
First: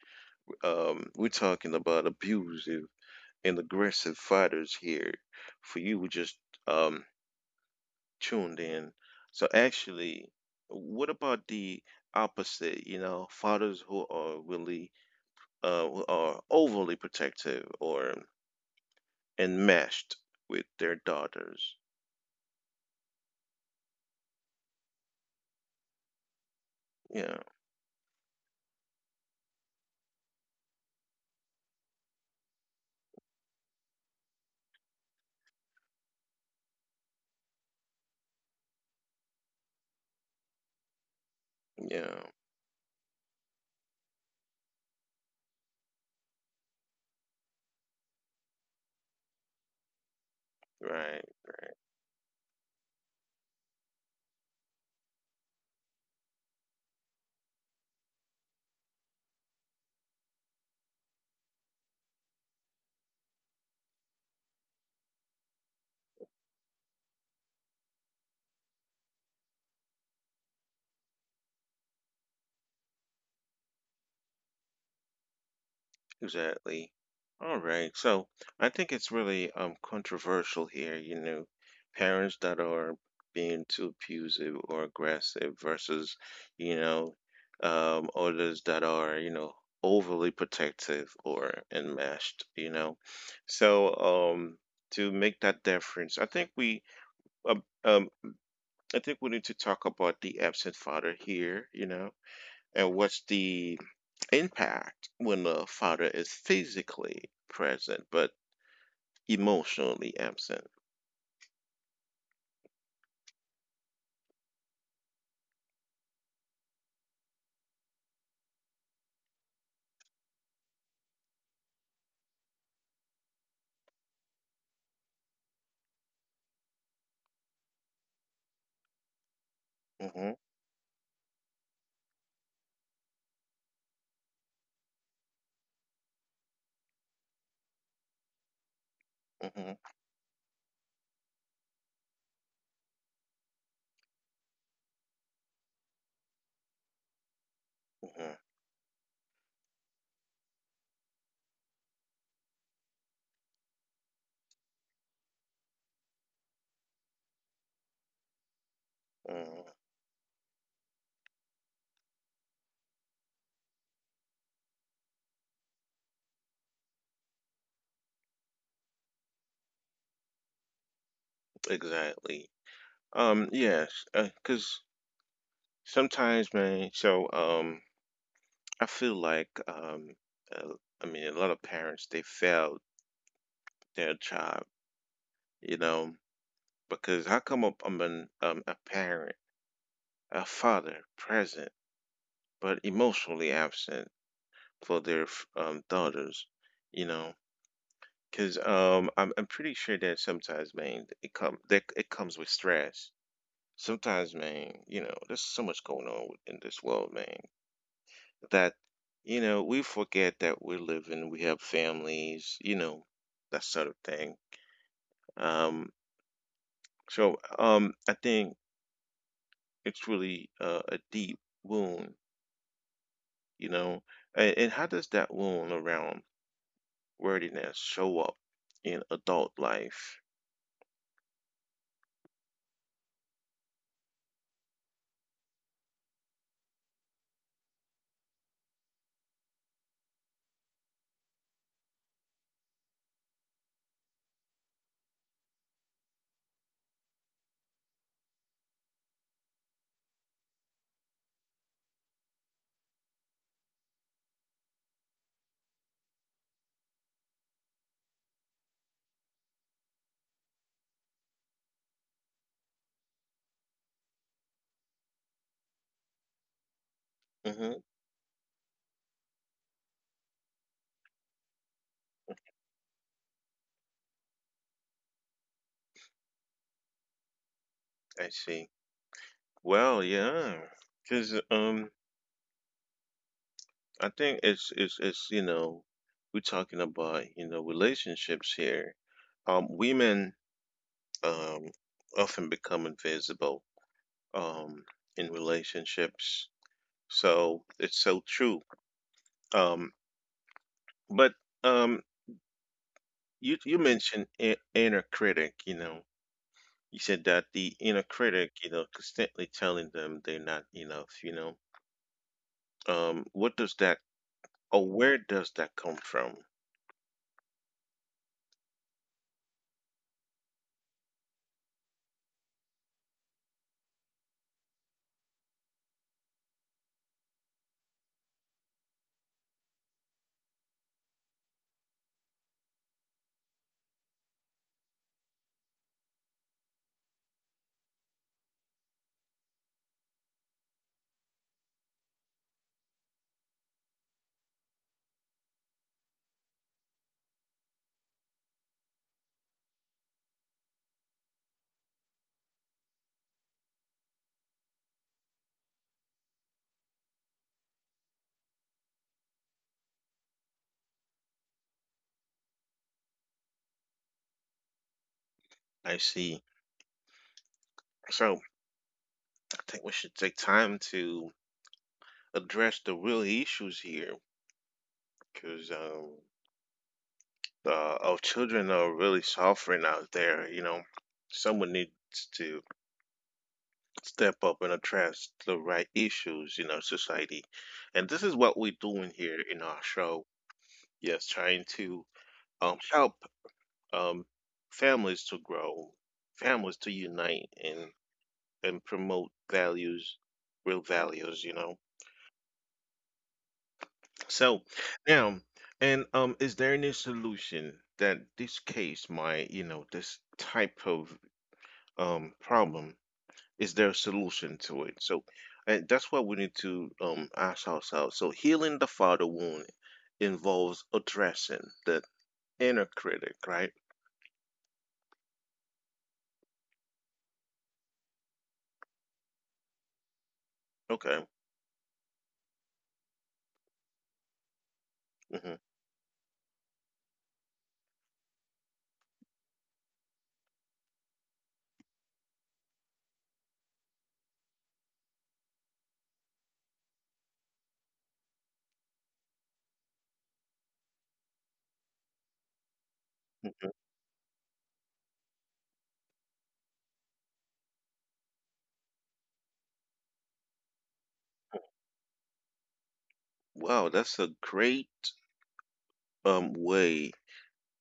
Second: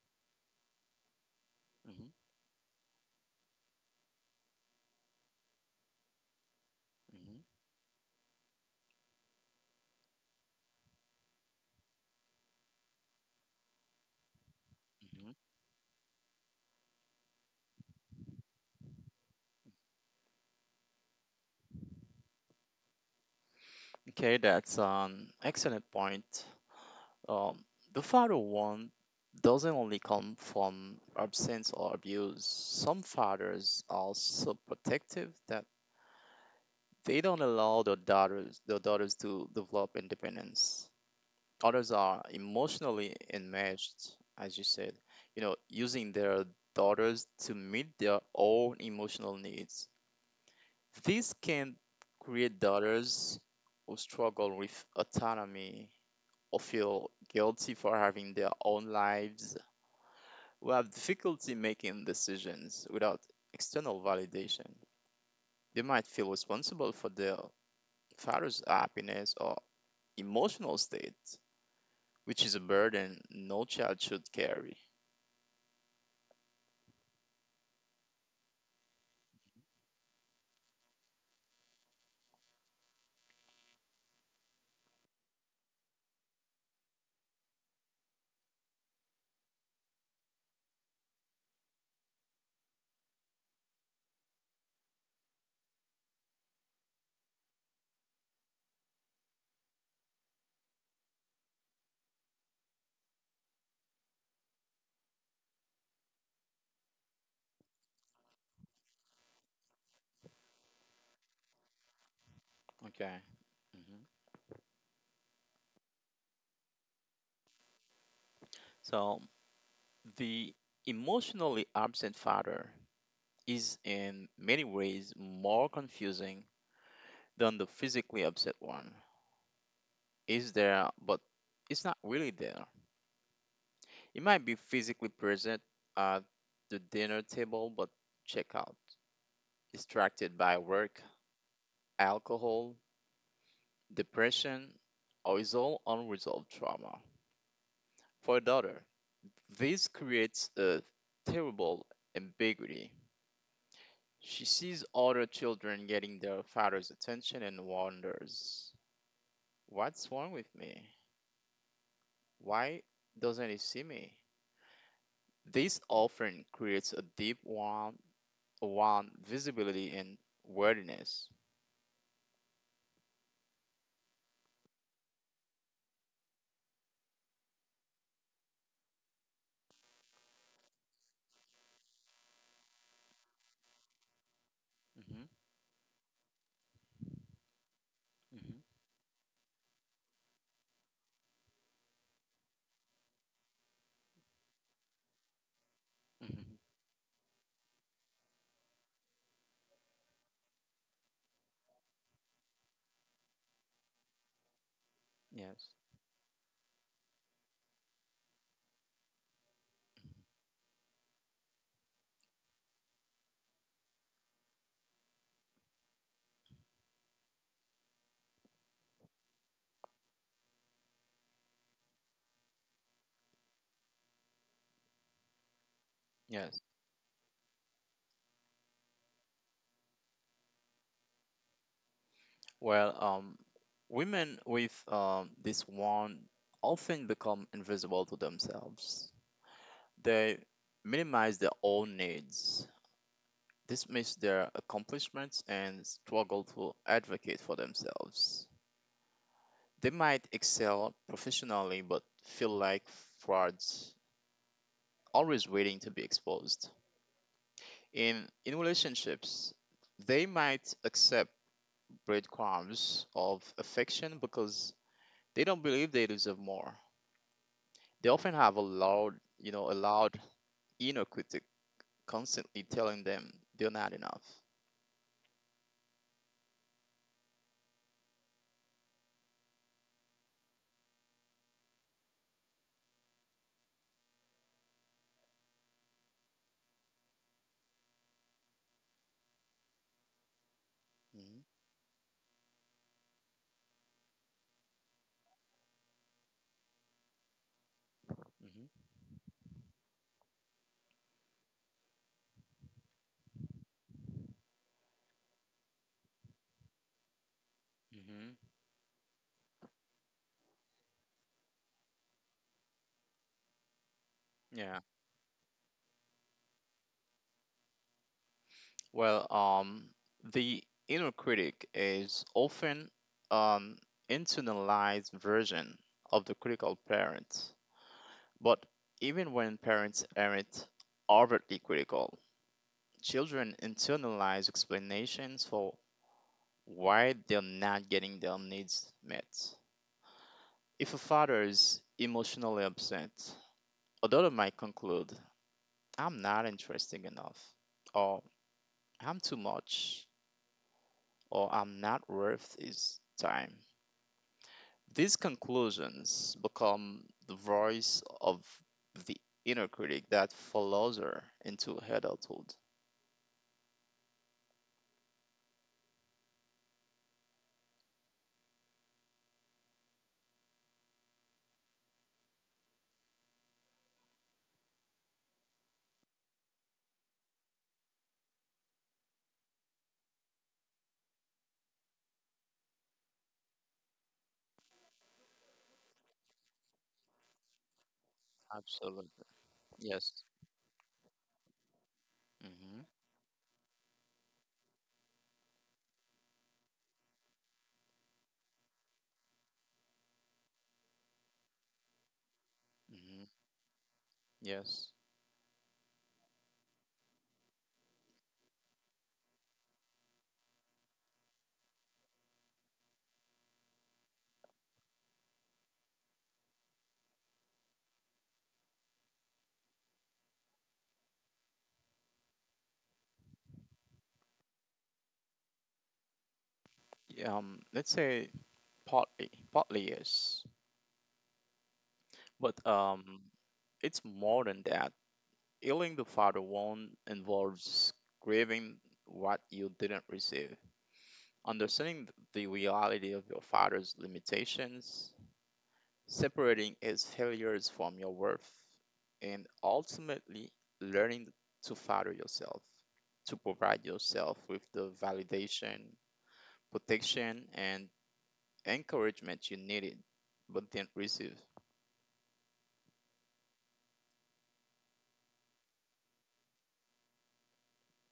Speaker 1: We're talking
Speaker 2: mhm,
Speaker 1: about abusive and aggressive fathers here. For you, we just um
Speaker 2: mhm,
Speaker 1: tuned in. So actually, what about the opposite? Fathers who are
Speaker 2: mhm.
Speaker 1: overly protective or enmeshed with their daughters.
Speaker 2: Okay, that's an excellent point.
Speaker 1: Yeah,
Speaker 2: Um, the father one doesn't only come from absence or abuse. Some fathers are so protective that they don't allow their daughters to develop independence. Others are
Speaker 1: yeah,
Speaker 2: emotionally enmeshed, as you said, using their daughters to meet their own emotional needs.
Speaker 1: right.
Speaker 2: This can create daughters who struggle with autonomy or feel guilty for having their own lives, who have difficulty making decisions without external validation. They might feel responsible for their father's happiness or emotional state, which is a burden no child should carry.
Speaker 1: Exactly. All right. So I think it's really controversial here. Parents that are being too abusive or aggressive versus, you know, others that are overly protective or enmeshed. So um to make that difference, um, um I think we need to talk about the absent father here, and what's the impact when the father is physically present but emotionally absent.
Speaker 2: Okay. hmm So the emotionally absent father is in many ways more confusing than the physically upset one.
Speaker 1: Hmm.
Speaker 2: Is there, but it's not really there. It might be physically present at the dinner table, but check out,
Speaker 1: Hmm.
Speaker 2: distracted by work, alcohol, depression, or is all unresolved trauma. For
Speaker 1: Hmm.
Speaker 2: a daughter, this creates a terrible ambiguity. She sees other children getting their father's attention and wonders,
Speaker 1: Hmm.
Speaker 2: what's wrong with me? Why doesn't he see me? This often creates a deep warmth around visibility and worthiness.
Speaker 1: Exactly. Yes. Because sometimes, man. So, I feel likeuh, I mean, a lot of parents, they failed their job.
Speaker 2: Hmm.
Speaker 1: You know, because how come up I'm an
Speaker 2: Hmm.
Speaker 1: a parent, a father present but emotionally absent for their
Speaker 2: Hmm.
Speaker 1: daughters? You know Because I'm pretty sure that sometimes, man, it comes with stress. Sometimes, man, there's
Speaker 2: Yes.
Speaker 1: so much going on in this world, man, that we forget that we're living, we have families, that sort of thing. Um, I think it's really a deep wound, you know. And how does that wound around
Speaker 2: Yes.
Speaker 1: worthiness show up in adult life?
Speaker 2: Well, women with this wound often become invisible to themselves. They minimize their own needs, dismiss their accomplishments and struggle to advocate for themselves. They might excel professionally but feel like frauds, always waiting to be exposed. In relationships, they might accept breadcrumbs of affection because they don't believe they deserve more.
Speaker 1: Mm-hmm.
Speaker 2: They often have a loud inner critic constantly telling them they're not enough.
Speaker 1: I see. Well, yeah, because I think it's we're talking about relationships here. Women
Speaker 2: Hmm.
Speaker 1: um often become invisible um in relationships, so it's so
Speaker 2: Hmm.
Speaker 1: true. Um, but um, you mentioned inner critic. You said that the inner
Speaker 2: Mm-hmm.
Speaker 1: critic, constantly telling them they're not enough. What does that,
Speaker 2: Yeah.
Speaker 1: or where does that come from?
Speaker 2: Well, the inner critic is often an internalized version of the critical parent. But even when parents aren't overtly critical, children internalize explanations for why they're not getting their needs met. If a father is emotionally upset, a daughter might conclude, I'm not interesting enough, or I'm too much, or I'm not worth his time. These conclusions become the voice of the inner critic that follows her into adulthood.
Speaker 1: I see. So I think we should take time to address the real issues here, because our children are really suffering out there. Someone needs to step up and address the right issues in our society, and this is what we're
Speaker 2: Absolutely.
Speaker 1: doing here in our
Speaker 2: Yes.
Speaker 1: show. Yes, trying to
Speaker 2: Hmm.
Speaker 1: help um, families to grow, families to unite, and promote values, real values.
Speaker 2: Hmm. Yes.
Speaker 1: So now, and is there any solution that this case might, this type of problem, is there a solution to it? So, and that's what we need to ask ourselves. So healing the father wound involves addressing the inner critic, right?
Speaker 2: Yeah. Let's say partly yes,
Speaker 1: Okay.
Speaker 2: but it's more than that.
Speaker 1: Hmm.
Speaker 2: Healing the father wound involves grieving what you didn't receive, understanding the reality of your father's limitations, separating its failures from your worth, and ultimately learning to father yourself, to provide yourself with the validation, protection, and encouragement you needed but didn't receive.
Speaker 1: Wow, that's a great way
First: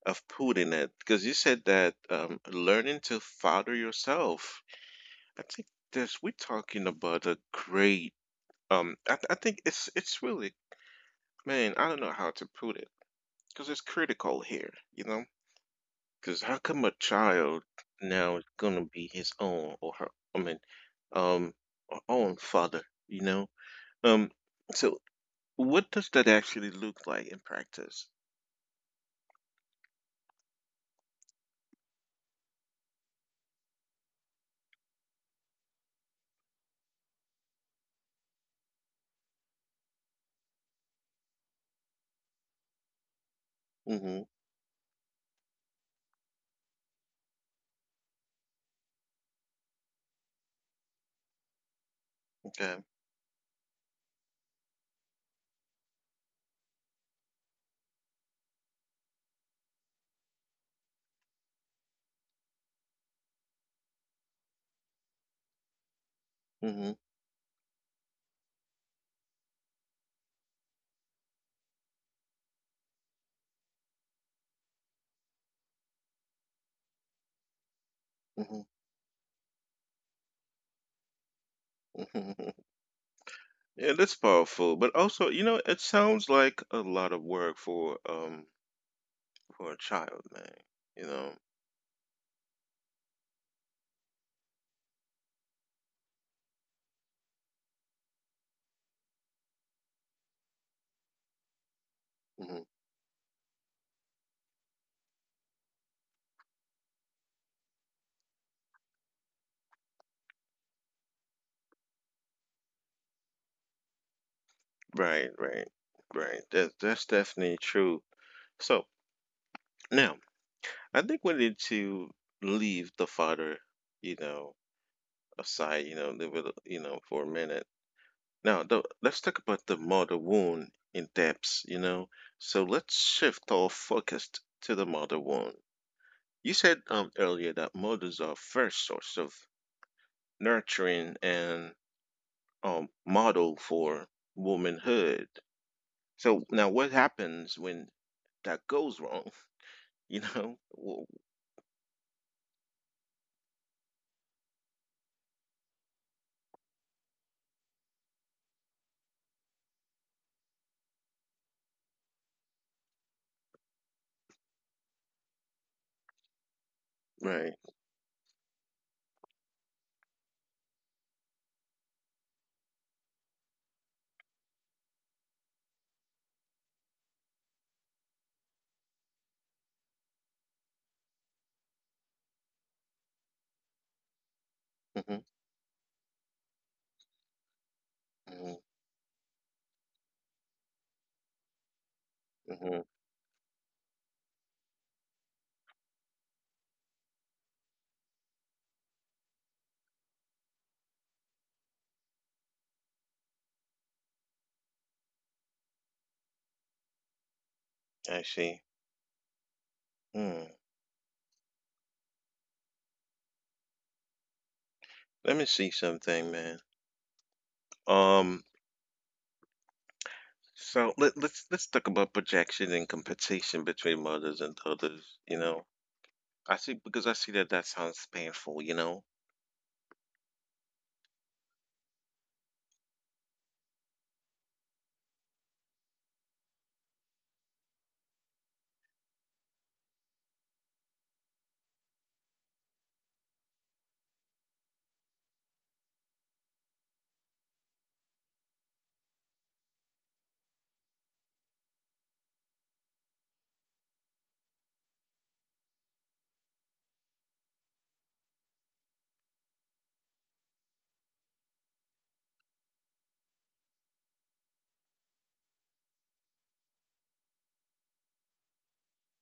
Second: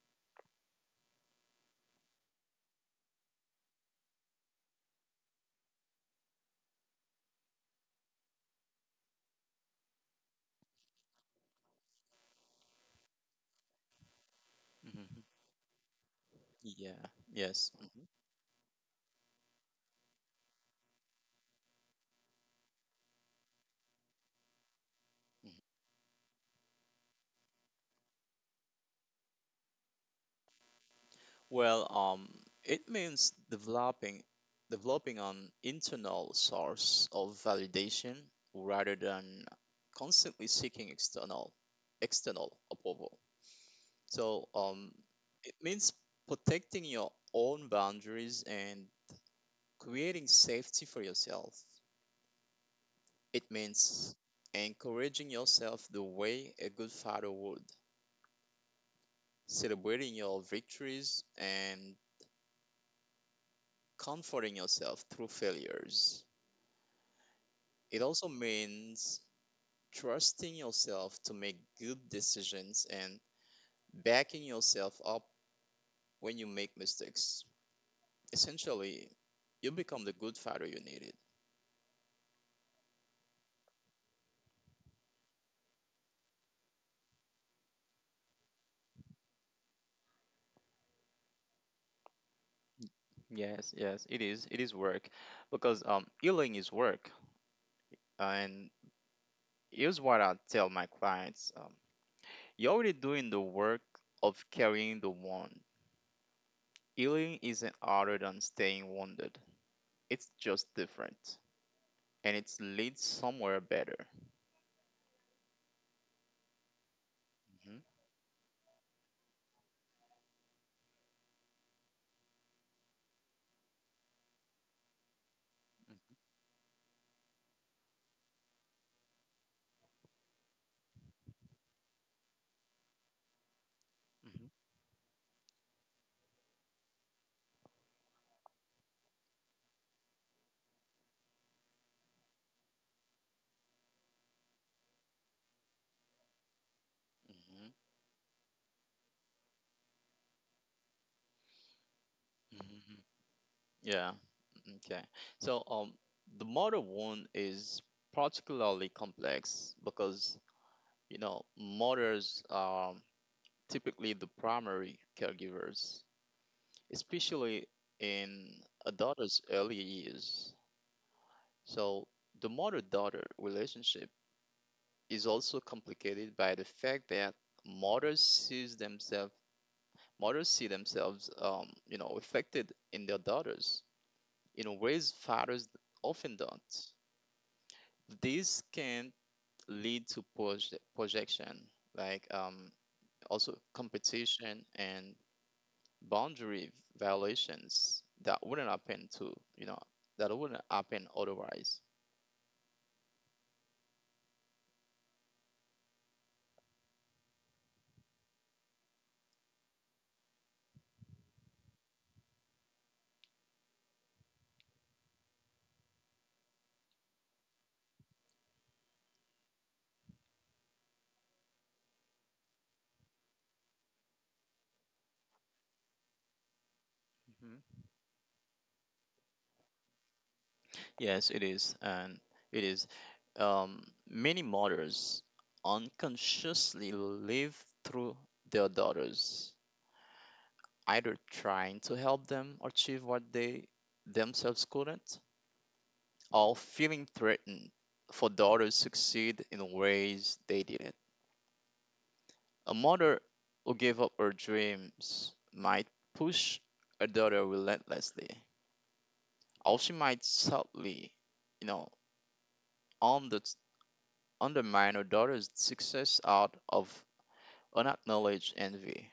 Speaker 1: of putting it, because you said that learning to father yourself, I think this, we're talking about a great I think it's really, man, I don't know how to put it, because it's critical here, you know?
Speaker 2: Mhm.
Speaker 1: Because how come a
Speaker 2: Yeah,
Speaker 1: child
Speaker 2: yes. Mhm,
Speaker 1: now is gonna be his own or her, I mean, um or own father, you know? Um so
Speaker 2: mhm.
Speaker 1: what does that actually look like in practice?
Speaker 2: Well, it means developing an internal source of validation rather than constantly seeking external approval.
Speaker 1: Mm-hmm.
Speaker 2: So it means protecting your own boundaries and creating safety for yourself.
Speaker 1: Okay.
Speaker 2: It means encouraging yourself the way a good father would, celebrating your victories and comforting yourself through failures.
Speaker 1: Hmm.
Speaker 2: It also means trusting yourself to make good decisions and backing yourself up when you make mistakes.
Speaker 1: Hmm.
Speaker 2: Essentially, you become the good father you needed.
Speaker 1: Hmm. Yeah, that's powerful. But also, it sounds like a lot of work for a child, man. You know.
Speaker 2: Yes, yes, it is. It is work because healing is work. And here's what I tell my clients,
Speaker 1: Hmm.
Speaker 2: you're already doing the work of carrying the wound. Healing isn't harder than staying wounded, it's just different and it leads somewhere better.
Speaker 1: Right, right, right. That's definitely
Speaker 2: Hmm.
Speaker 1: true. So now, I think we need to leave the father, you know, aside. Leave it, for a minute. Now, let's talk about the mother wound in depth. So let's shift our focus
Speaker 2: Hmm.
Speaker 1: to the mother wound. You said earlier that mothers are first source of nurturing and model for womanhood. So now, what happens
Speaker 2: Hmm.
Speaker 1: when that goes wrong? Well,
Speaker 2: Hmm. Yeah. Okay. So um, the mother wound is particularly complex because mothers typically the primary caregivers,
Speaker 1: right?
Speaker 2: especially in a daughter's early years. So, the mother daughter relationship is also complicated by the fact that mothers sees themselves mothers see themselves affected in their daughters in
Speaker 1: Hmm.
Speaker 2: ways fathers often don't.
Speaker 1: Hmm.
Speaker 2: This can lead to projection, like
Speaker 1: Hmm.
Speaker 2: also competition and boundary violations that wouldn't happen otherwise.
Speaker 1: I see. Hmm. Let me see something, man. Um. So let's talk about projection and compensation between mothers and daughters. I see, because I see that that sounds painful.
Speaker 2: Yes it is. It is um, Many mothers unconsciously live through their daughters, either trying to help them achieve what they themselves couldn't or feeling threatened for daughters succeed in ways they didn't. A mother who gave up her dreams might push her daughter relentlessly, or she might subtly, you know, under, undermine her daughter's success out of unacknowledged envy.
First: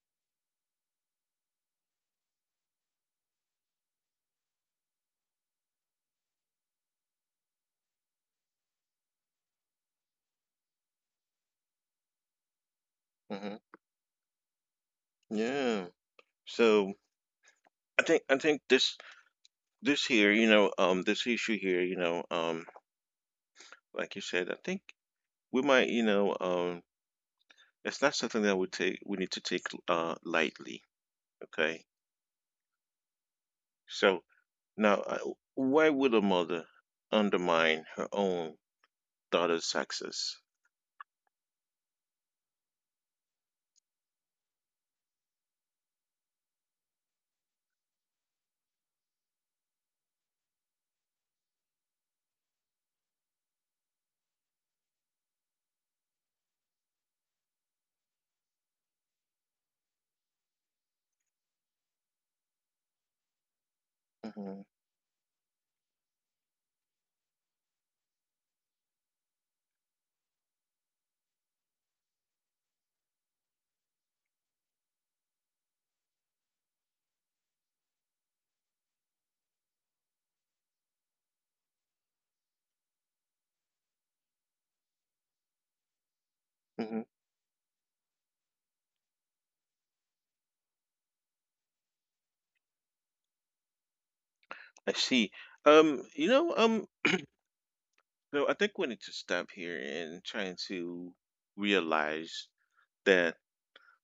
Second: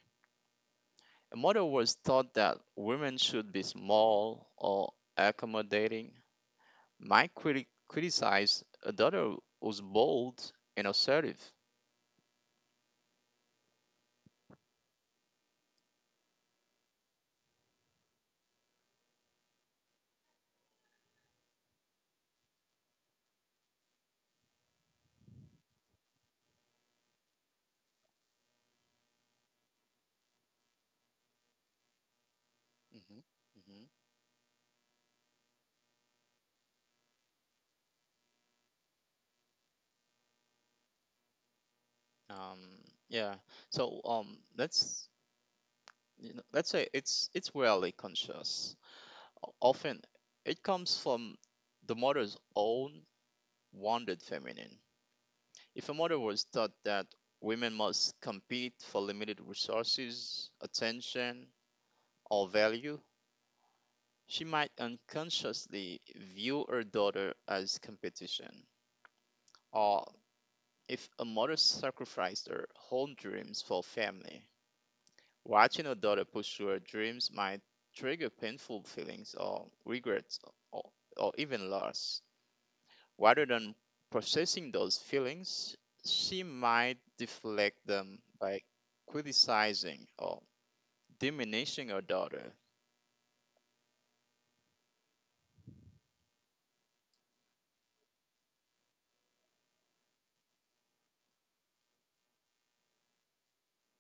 Speaker 2: A mother was taught that women should be small or accommodating, might criticize a daughter who's bold and assertive.
Speaker 1: Hmm. Yeah. So I think this here, this issue here, like you said, I think we might, it's not something that we need to take lightly. Okay,
Speaker 2: Hmm. Hmm.
Speaker 1: so now, why would a mother undermine her own daughter's success?
Speaker 2: Um, yeah. So let's say it's rarely conscious. Often it comes from the mother's own wounded feminine. If a mother was taught that women must compete for limited resources, attention, or value,
Speaker 1: Mhm.
Speaker 2: she might unconsciously view her daughter as competition. Or if a mother sacrificed her home dreams for family, watching a daughter pursue her dreams might trigger painful feelings or regrets or, or even loss. Rather than processing those feelings, she might
Speaker 1: Mhm.
Speaker 2: deflect them by criticizing or diminishing her daughter.
Speaker 1: I see. Um, you know, um, so I think we need to stop here and trying to realize that,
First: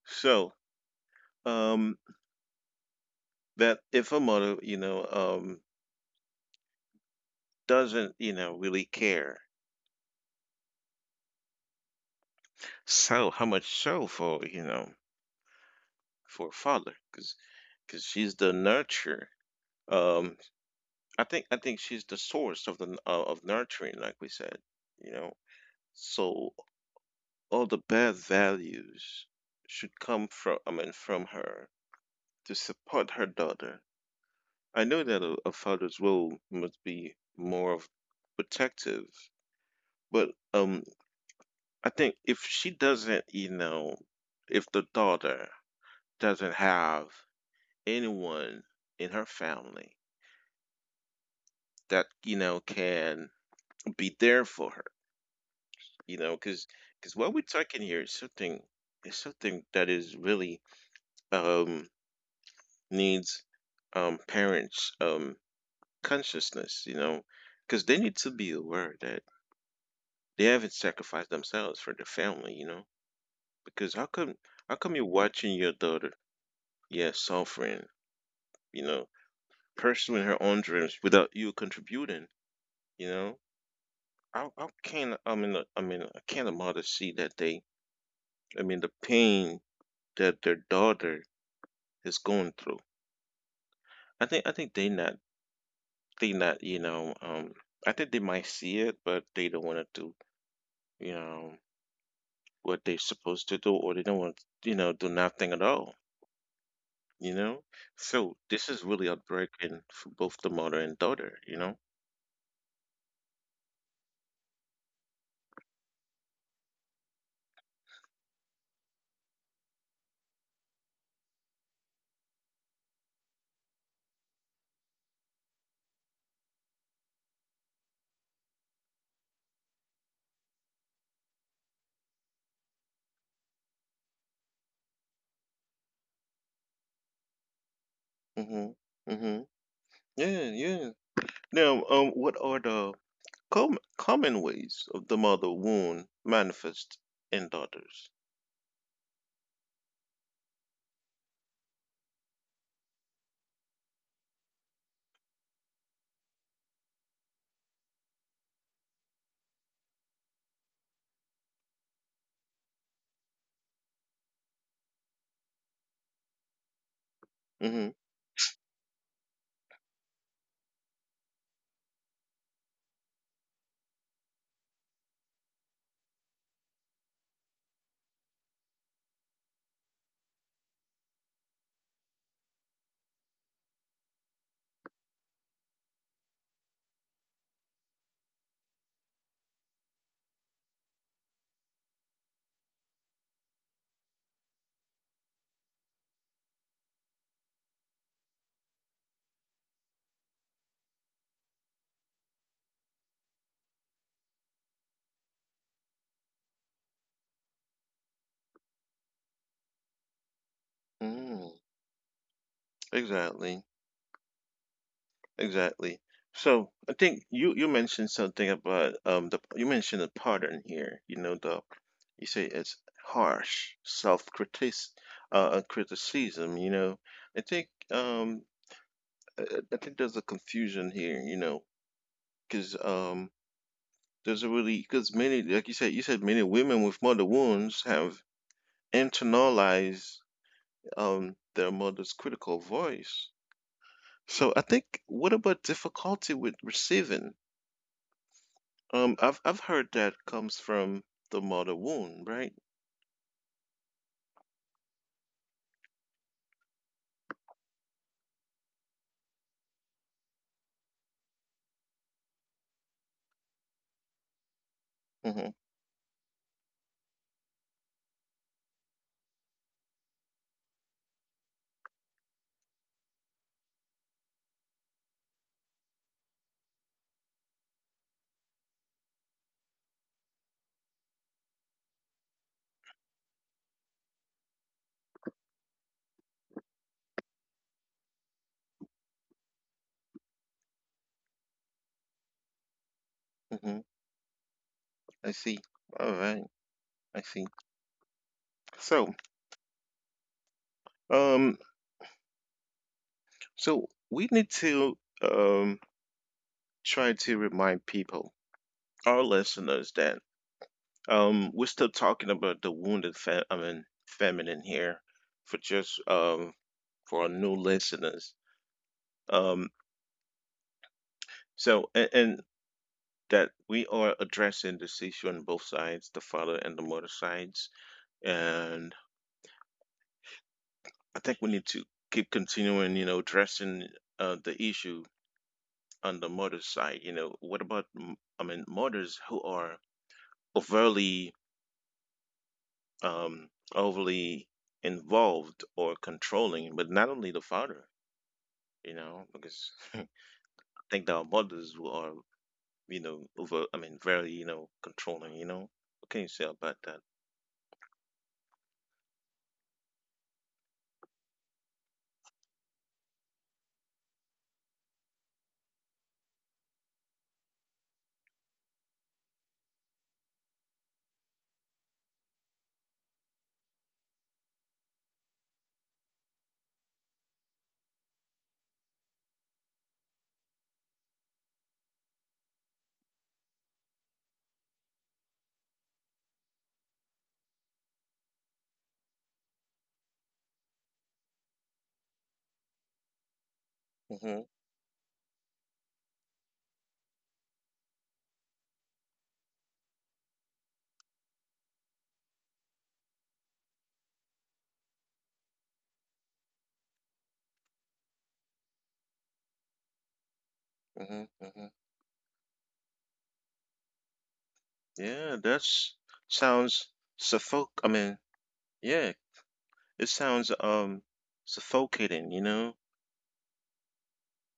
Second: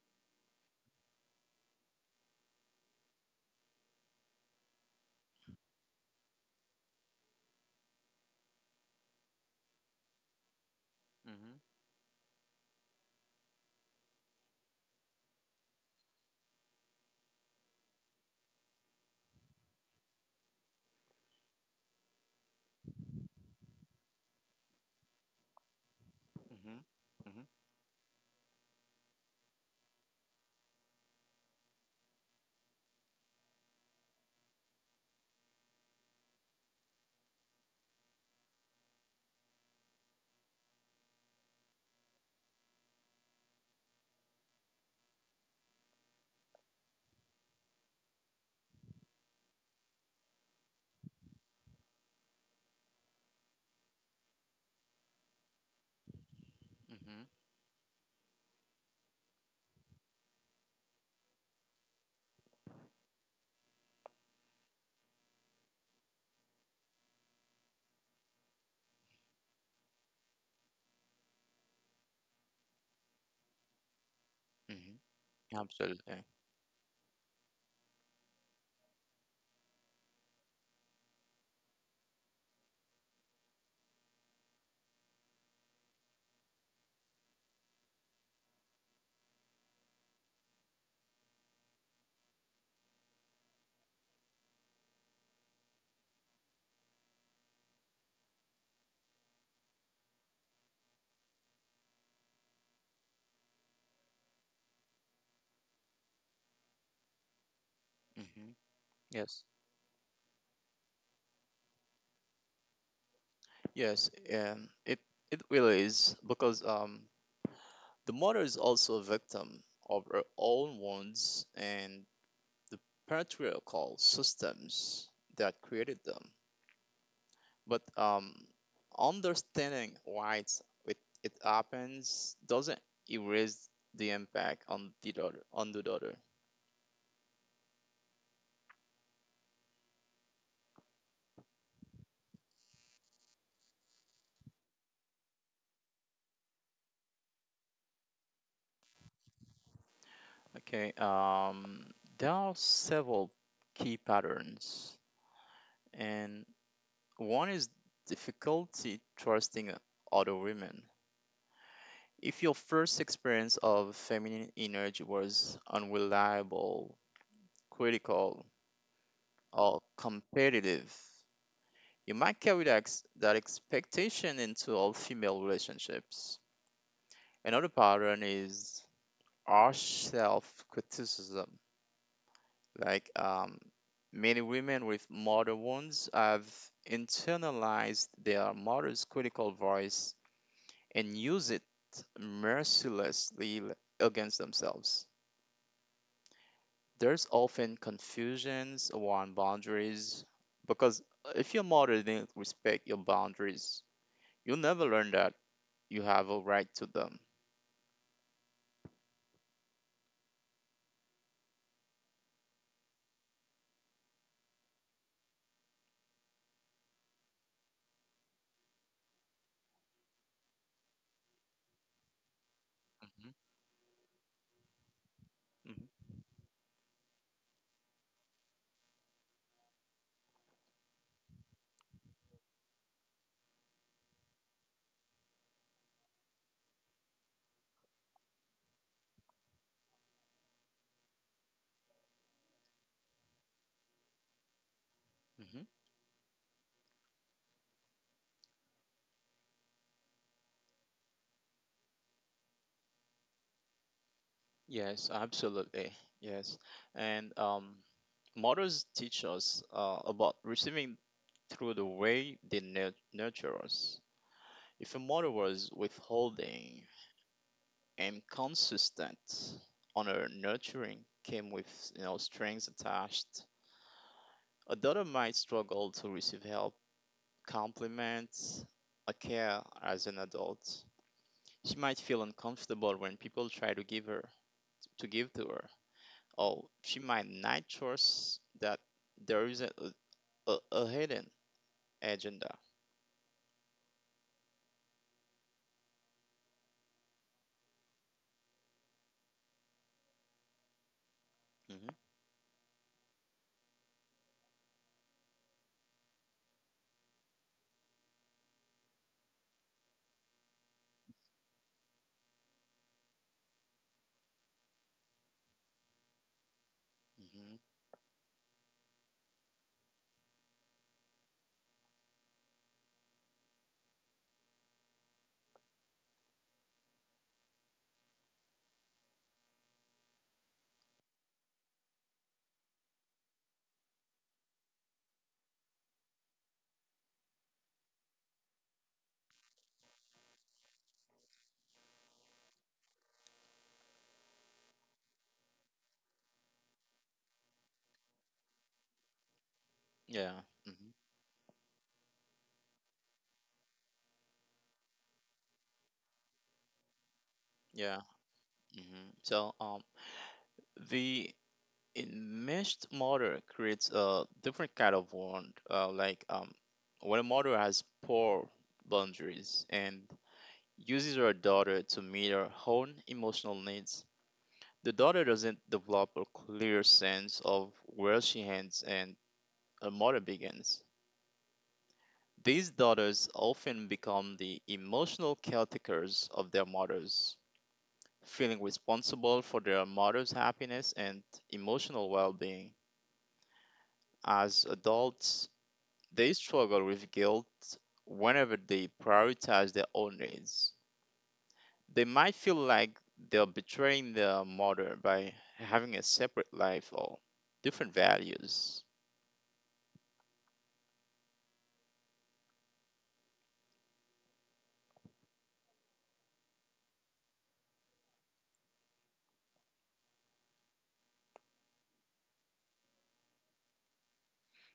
Speaker 1: so, um, if a mother, doesn't, really care.
Speaker 2: Mm-hmm.
Speaker 1: So how much so for for a father, because she's the nurturer. Um, I think, I think she's the source of the n- of nurturing, like we said. You know, so
Speaker 2: Mm-hmm.
Speaker 1: all the bad values should come from, I mean, from her to support her daughter. I know that a father's role must be more of protective, but I think if she doesn't, if the daughter doesn't have anyone in her family that can be there for her, because
Speaker 2: Mm-hmm.
Speaker 1: because what we're talking here is something, that is really um needs parents consciousness, because they need to be aware that they haven't sacrificed themselves for their family, because how come how
Speaker 2: Mm-hmm.
Speaker 1: come you're
Speaker 2: Hmm.
Speaker 1: watching your daughter,
Speaker 2: Absolutely.
Speaker 1: yeah, suffering, you know pursuing her own dreams without you contributing, you know I can, I mean, I mean, I can't imagine to see that they, I mean, the pain that their daughter is going through. I think they not I think they might see it, but they don't want to do you know what they're supposed to do, or they don't want to, do nothing at all, you know so
Speaker 2: Hmm.
Speaker 1: this is really
Speaker 2: Yes.
Speaker 1: heartbreaking for both the mother and daughter.
Speaker 2: Yes, and it really is because the mother is also a victim of her own wounds and the patriarchal systems that created them. But understanding why it, it happens doesn't erase the impact on the daughter.
Speaker 1: Mm-hmm. Mm-hmm. Yeah, yeah. Now, what are the common ways of the mother wound manifest in daughters?
Speaker 2: Okay. There are several key patterns, and one is difficulty trusting other women. If your first experience of feminine energy was unreliable,
Speaker 1: Mm-hmm.
Speaker 2: critical, or competitive, you might carry that expectation into all female relationships. Another pattern is our self criticism. Like many women with mother wounds have internalized their mother's critical voice and use it mercilessly against themselves. There's often confusions around boundaries because if your mother didn't respect your boundaries, you'll never learn that you have a right to them.
Speaker 1: Mm-hmm. Exactly. Exactly. So I think you mentioned something about the you mentioned a pattern here. You know the You say it's
Speaker 2: Hmm.
Speaker 1: harsh self-critic
Speaker 2: Mhm,
Speaker 1: criticism. I think I think there's a confusion here. Because there's a really because many, like you said, you said many women with mother wounds have internalized their mother's critical voice. So I think, what
Speaker 2: mhm.
Speaker 1: about difficulty with receiving? I've heard that comes from the mother womb, right?
Speaker 2: Yes, absolutely. Yes. And mothers teach us about receiving through the way they nurture us. If a
Speaker 1: Mm-hmm.
Speaker 2: mother was withholding and consistent on her nurturing came with strings attached, a daughter might struggle to receive help, compliments, or care as an adult. She might feel uncomfortable when people try to give to her. Or she might not trust that there is a hidden agenda.
Speaker 1: Mm-hmm. I see. All right, I see. So, um,
Speaker 2: Hmm.
Speaker 1: so we need to um try to remind people, our listeners, that we're still talking about the wounded I mean, feminine here, for just for our new
Speaker 2: Hmm.
Speaker 1: listeners. Um, so, and, that we are addressing this issue on both sides, the father and the mother sides. And I think we need to keep continuing, addressing the issue on the mother's side. What about, I mean, mothers who are overly, um, overly involved or controlling, but not only the father, you know, because I
Speaker 2: Yeah. Hmm.
Speaker 1: think that our mothers who are, I mean, very, controlling. What can you say about that?
Speaker 2: Yeah. Hmm. The enmeshed mother creates a different kind of world. Like, when a mother has poor boundaries and uses her daughter to meet her own emotional needs, the daughter doesn't develop a clear sense of where she ends and her mother begins. These daughters often become the emotional caretakers of their mothers, feeling responsible for their mother's happiness and emotional well being.
Speaker 1: Mm-hmm.
Speaker 2: As adults, they struggle with guilt whenever they prioritize their own needs. They might feel like they're betraying their mother by having a separate life or different values.
Speaker 1: Mm-hmm. Mm-hmm. Yeah, that's, sounds, suffoc. I mean, yeah, it sounds suffocating.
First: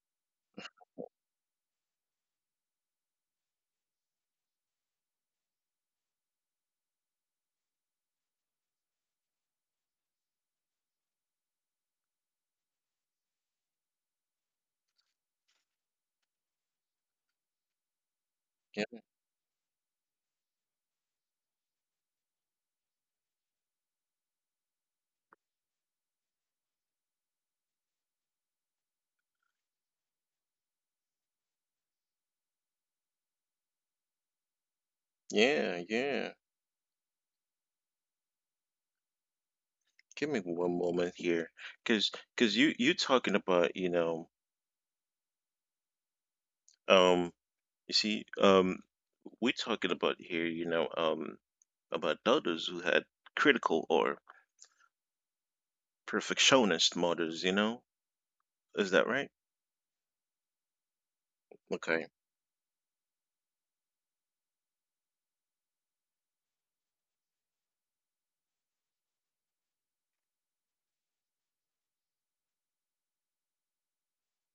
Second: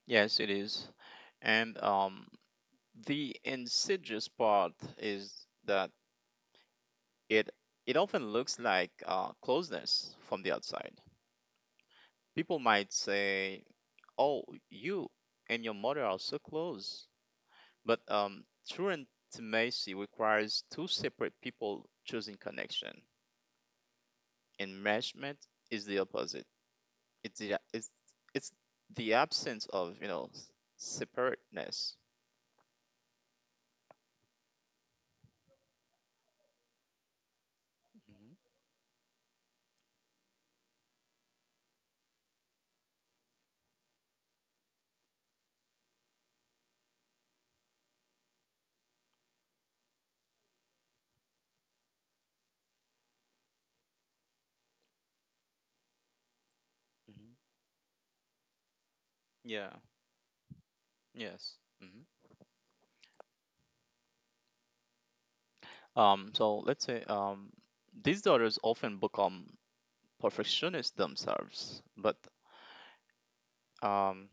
Speaker 2: Yes, it is. And the insidious part is that it it often looks like closeness from the outside. People might say, "Oh, you and your mother are so close," but
Speaker 1: Yeah,
Speaker 2: true intimacy requires two separate people choosing connection. Enmeshment is the opposite. It's the it's it's the absence of separateness.
Speaker 1: yeah, yeah.
Speaker 2: Hmm.
Speaker 1: Give me one moment here, cause, cause, you talking aboutum, you see, we talking about here, about others who had critical or perfectionist models, you
Speaker 2: Hmm.
Speaker 1: know? Is that right?
Speaker 2: Yeah. Yes.
Speaker 1: Okay.
Speaker 2: Hmm. So let's say these daughters often become perfectionists themselves, but um,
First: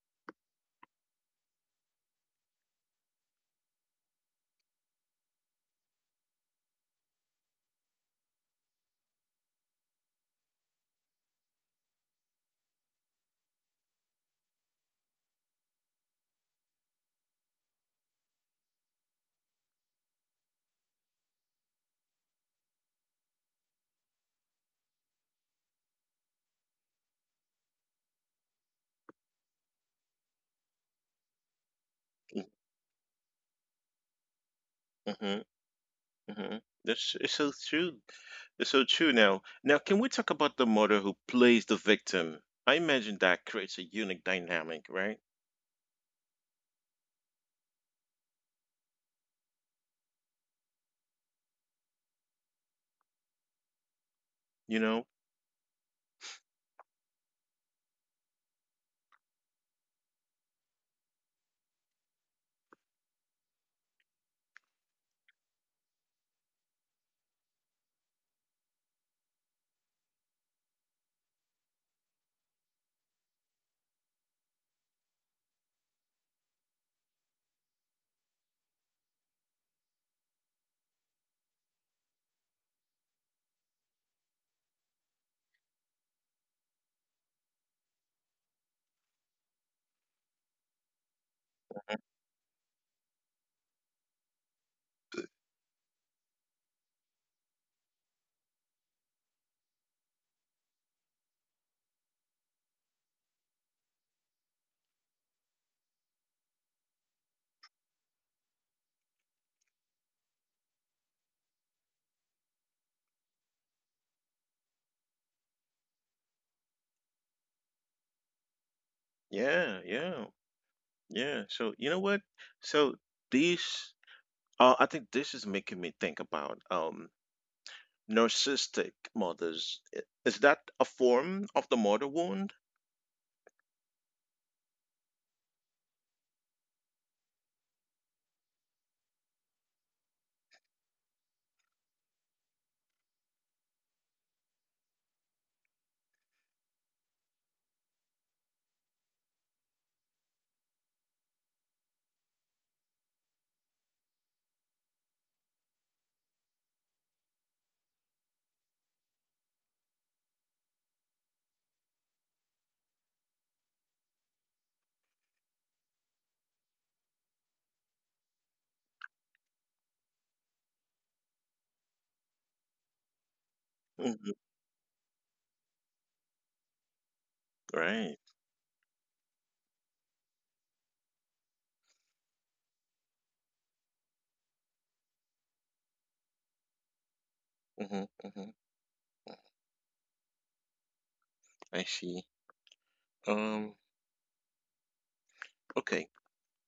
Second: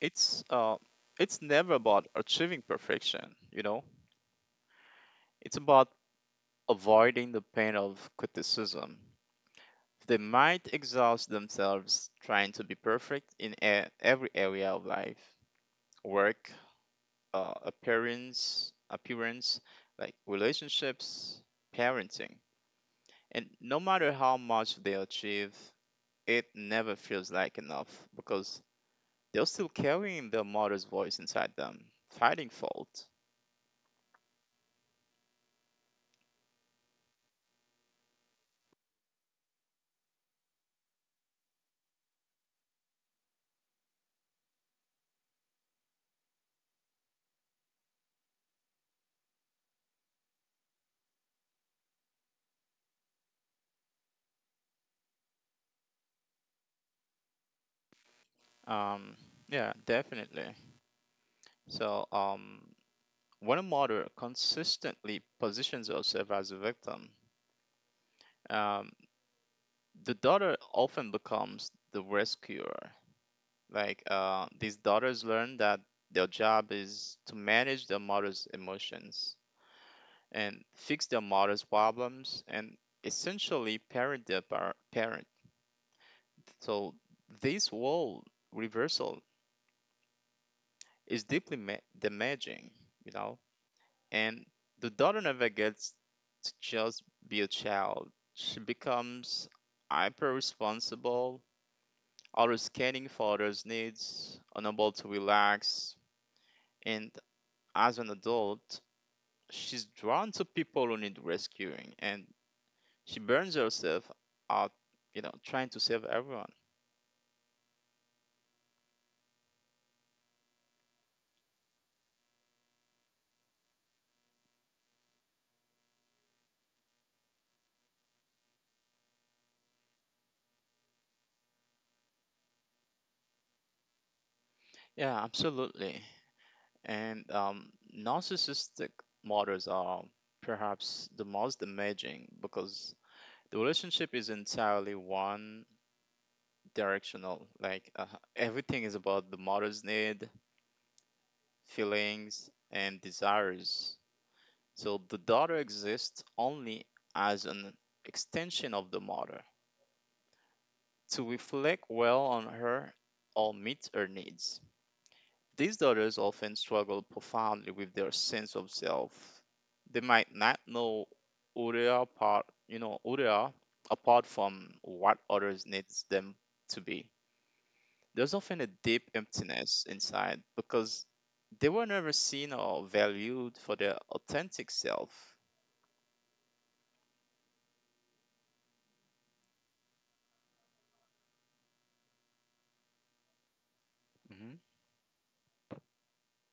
Speaker 2: it's uh, it's never about achieving perfection. You know, it's about avoiding the pain of criticism. They might exhaust themselves trying to be perfect in every area of life, work, appearance, like relationships, parenting. And no matter how much they achieve, it never feels like enough because they're still carrying their mother's voice inside them, fighting fault.
Speaker 1: Mm-hmm. Mm-hmm. That's it's so true. It's so true. Now. Now, can we talk about the mother who plays the victim? I imagine that creates a unique dynamic, right? You know?
Speaker 2: Um, yeah, definitely. So, when a mother consistently positions herself as a victim, um, the daughter often becomes the rescuer. Like, these daughters learn that their job is to manage their mother's emotions and fix their mother's problems and essentially parent their parents. So this wall reversal is deeply damaging, you know. And the daughter never gets to just be a child. She becomes hyper responsible, always scanning for others' needs, unable to relax. And as an adult, she's drawn to people who need rescuing, and she burns herself out, trying to save everyone.
Speaker 1: Yeah, yeah, yeah. So, you know what? So, these, I think this is making me think about narcissistic mothers. Is that a form of the mother wound?
Speaker 2: Yeah, absolutely. And narcissistic models are perhaps the most amazing because the relationship is entirely one directional. Like everything is about the mother's need, feelings, and desires. So the daughter exists only as an extension of the mother to reflect well on her or meet her needs. These daughters often struggle profoundly with their sense of self. They might not know who they are apart, you know, who they are
Speaker 1: Hmm.
Speaker 2: apart from what others needs them to be.
Speaker 1: Right.
Speaker 2: There's often a deep emptiness inside because they were never seen or valued for their authentic self.
Speaker 1: Hmm. Hmm. I see. Um,
Speaker 2: Hmm.
Speaker 1: Okay.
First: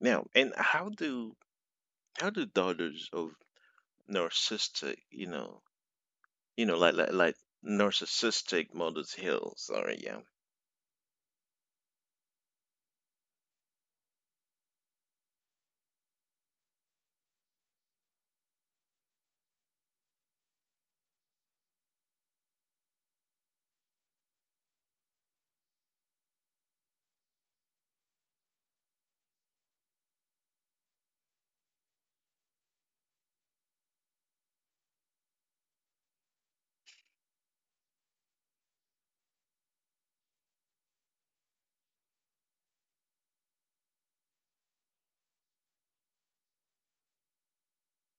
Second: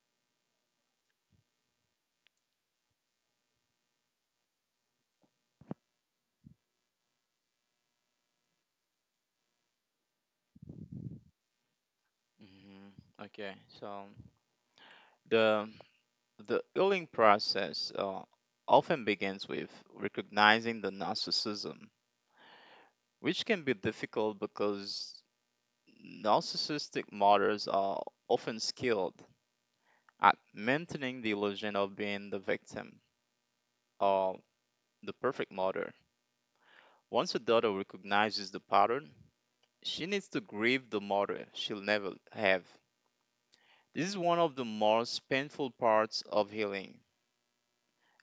Speaker 1: Now, and how do daughters of narcissistic, like narcissistic mothers heal? Sorry, yeah.
Speaker 2: Hmm. Okay, so the the healing process often begins with recognizing the narcissism which can be difficult because narcissistic mothers are often skilled at maintaining the illusion of being the victim or the perfect mother. Once a daughter recognizes the pattern, she needs to grieve the mother she'll never have. This is one of the most painful parts of healing,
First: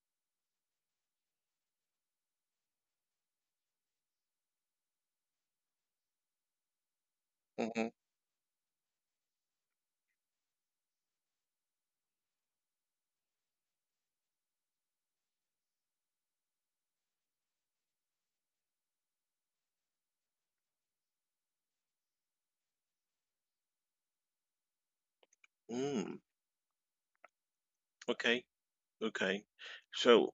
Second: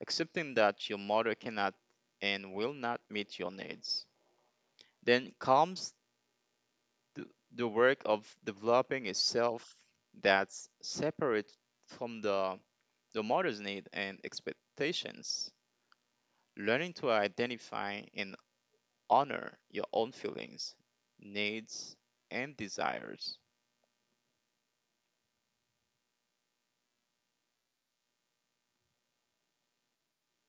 Speaker 2: accepting that your mother cannot and will not meet your needs. Then comes the the
Speaker 1: Hmm.
Speaker 2: work of developing itself that's separate from the mother's need and expectations. Learning to identify and honor your own feelings, needs, and desires.
Speaker 1: Mm, okay. Okay. So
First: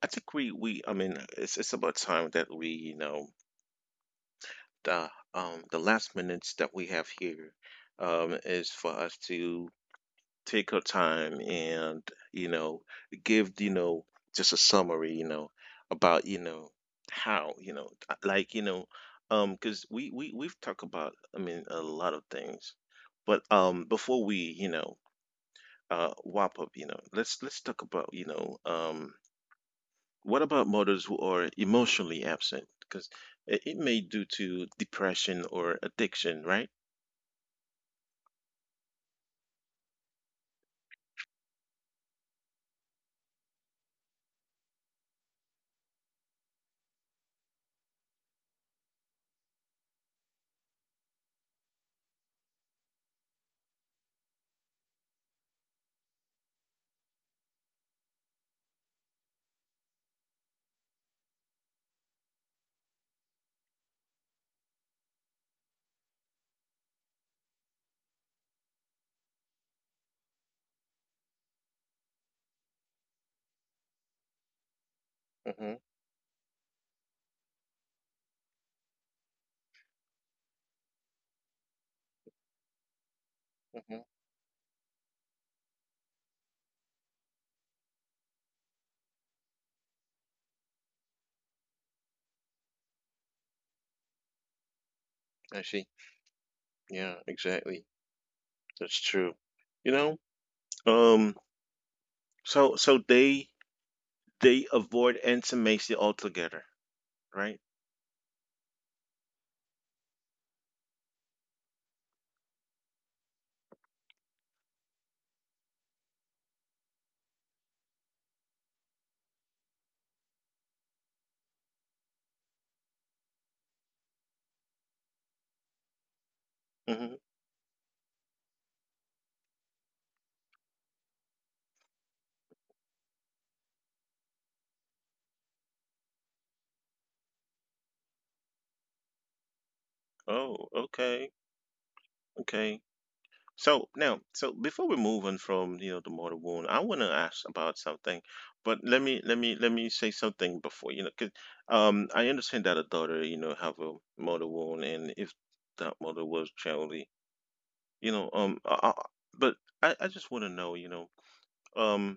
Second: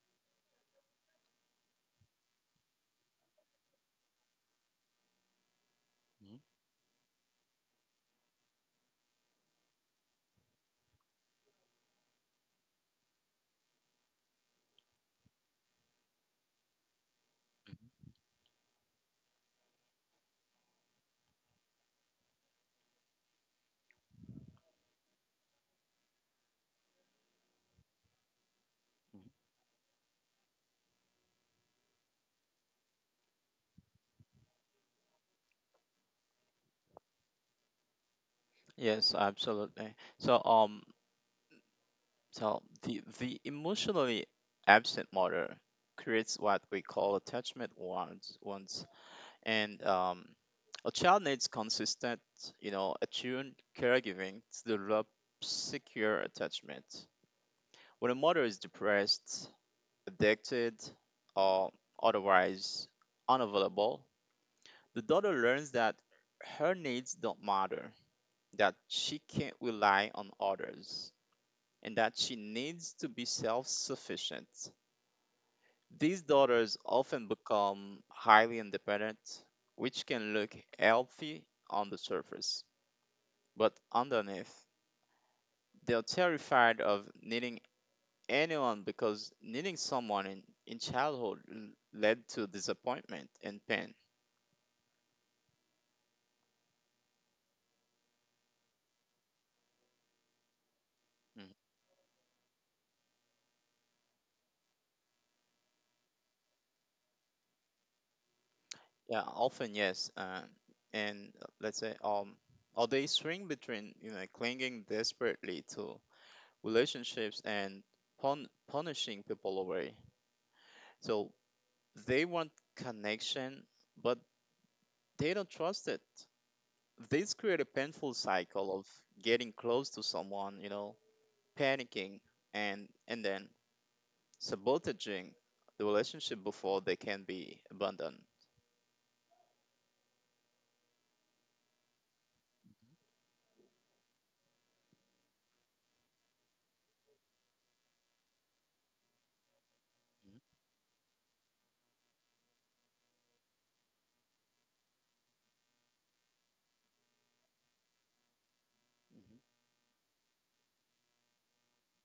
Speaker 1: I think we, I mean, it's, about time that we, the last
Speaker 2: Mhm,
Speaker 1: minutes that we have here is for us to take her time and, you know, give, you know, just a summary, you know, about, you know, how, you know
Speaker 2: mhm.
Speaker 1: like you know Because we've talked about, I mean, a lot of things, but before we, you know wrap up, you know let's talk about, you know What about mothers who are emotionally absent, because it may due to depression or addiction, right?
Speaker 2: Yes, absolutely. So the emotionally absent mother creates what we call attachment wounds. And a child needs consistent, attuned caregiving to develop secure attachment. When a mother is depressed, addicted, or otherwise unavailable, the daughter learns that her needs don't matter, that she can't rely on others, and that she needs to be self sufficient.
Speaker 1: Mm-hmm.
Speaker 2: These daughters often become highly independent, which can look healthy on the surface, but
Speaker 1: Mm-hmm.
Speaker 2: underneath, they're terrified of needing anyone because needing someone in childhood led to disappointment and pain.
Speaker 1: I see. Yeah, exactly, that's true you know Um.
Speaker 2: Mm.
Speaker 1: So they avoid intimacy altogether, right?
Speaker 2: Yeah, often yes. And uh, let's say, um, or they swing between clinging desperately to relationships and punishing people away. So they want connection, but they don't trust it.
Speaker 1: Hmm.
Speaker 2: This create a painful cycle of getting close to someone, panicking and then sabotaging the relationship before they can be abandoned.
Speaker 1: Oh, okay, okay. So now, so before we move on from the mortal wound, I want to ask about something. But let me say something before, you know, 'cause, I understand that a daughter have a mortal wound, and if that mother was generally, you know but I just want to know, you know um,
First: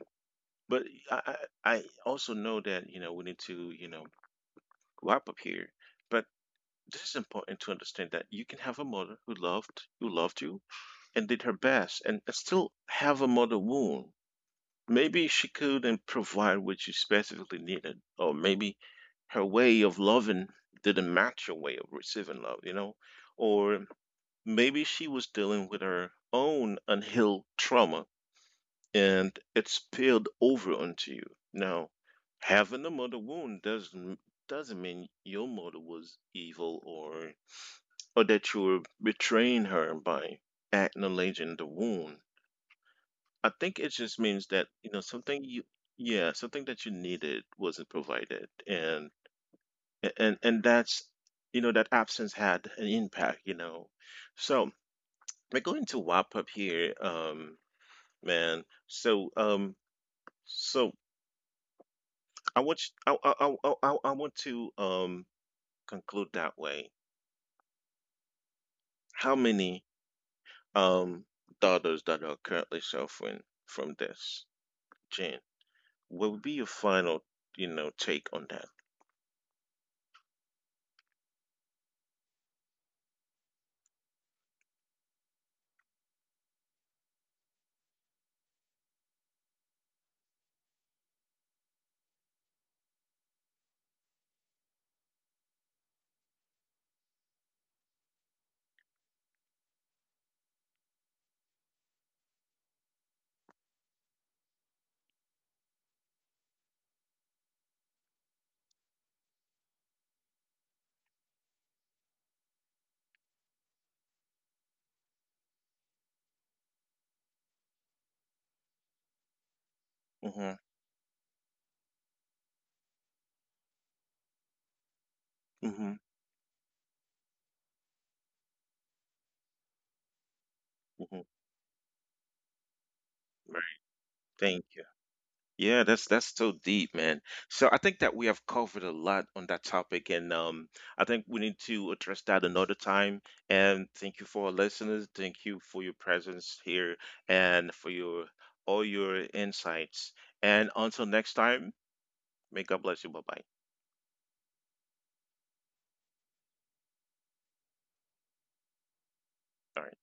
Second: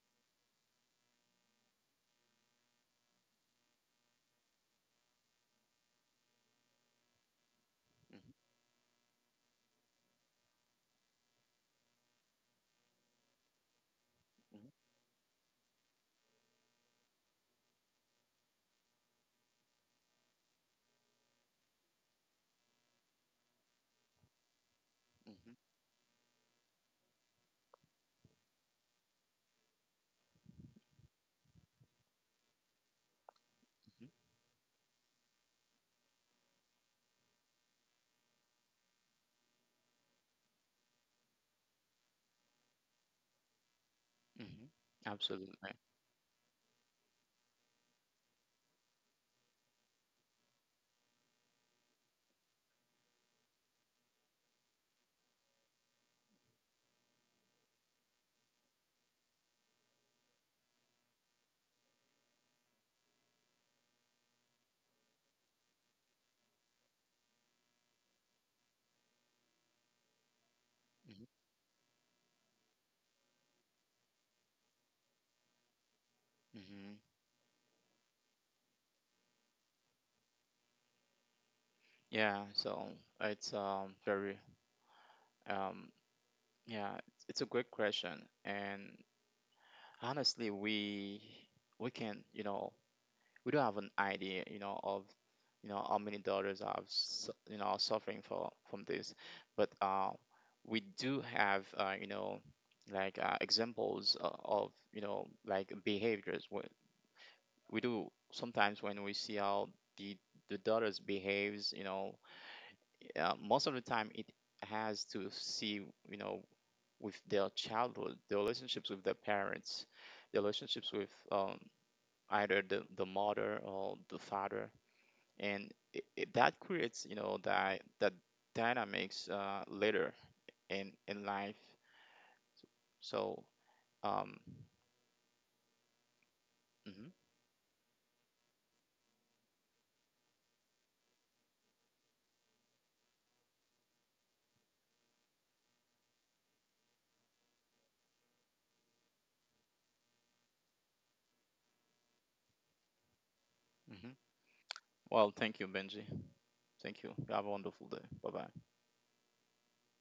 Speaker 1: but I I also know that we need to grow up here. But this is important to understand that you can have a mother who loved you and did her best, and still have a mother wound. Maybe she couldn't provide what you specifically needed, or maybe her way of loving didn't match your way of receiving love, you know? Or maybe she was dealing with her own unhealed trauma, and it's spilled over onto you. Now, having a mother wound doesn't mean your mother was evil, or that you were betraying her by acknowledging the wound. I think it just means that,
Speaker 2: Mm-hmm. Absolutely.
Speaker 1: something that you needed wasn't provided, and that's you know that absence had an impact. So we're going to wrap up here, man. So I want you, I want to conclude that way. How many um daughters that are currently suffering from this, Jane? What would be your
Speaker 2: Mm-hmm.
Speaker 1: final, take on that?
Speaker 2: Yeah, so it's very um yeah, it's a great question and honestly we can, you know, we don't have an idea of how many daughters are are suffering for from this, but we do have like examples of like behaviors. We do sometimes when we see how the the daughters behaves, most of the time it has to see you know with their childhood, their relationships with their parents, their
Speaker 1: Mm-hmm.
Speaker 2: relationships with either the mother or the father and
Speaker 1: Mm-hmm.
Speaker 2: that creates that dynamics later in
Speaker 1: Mm-hmm.
Speaker 2: in life. so
Speaker 1: Right.
Speaker 2: um
Speaker 1: Thank you. Yeah, that's so deep,
Speaker 2: mhm,
Speaker 1: man. So I think that we have covered a lot on that topic, and I think we need to address that another time. And thank you for our listeners. Thank you for your presence here and for your all your insights. And until next time, may God bless you. Bye bye.
Speaker 2: mhm. Well, thank you, Benji. Thank you. Have a wonderful day. Bye bye.
Speaker 1: All right.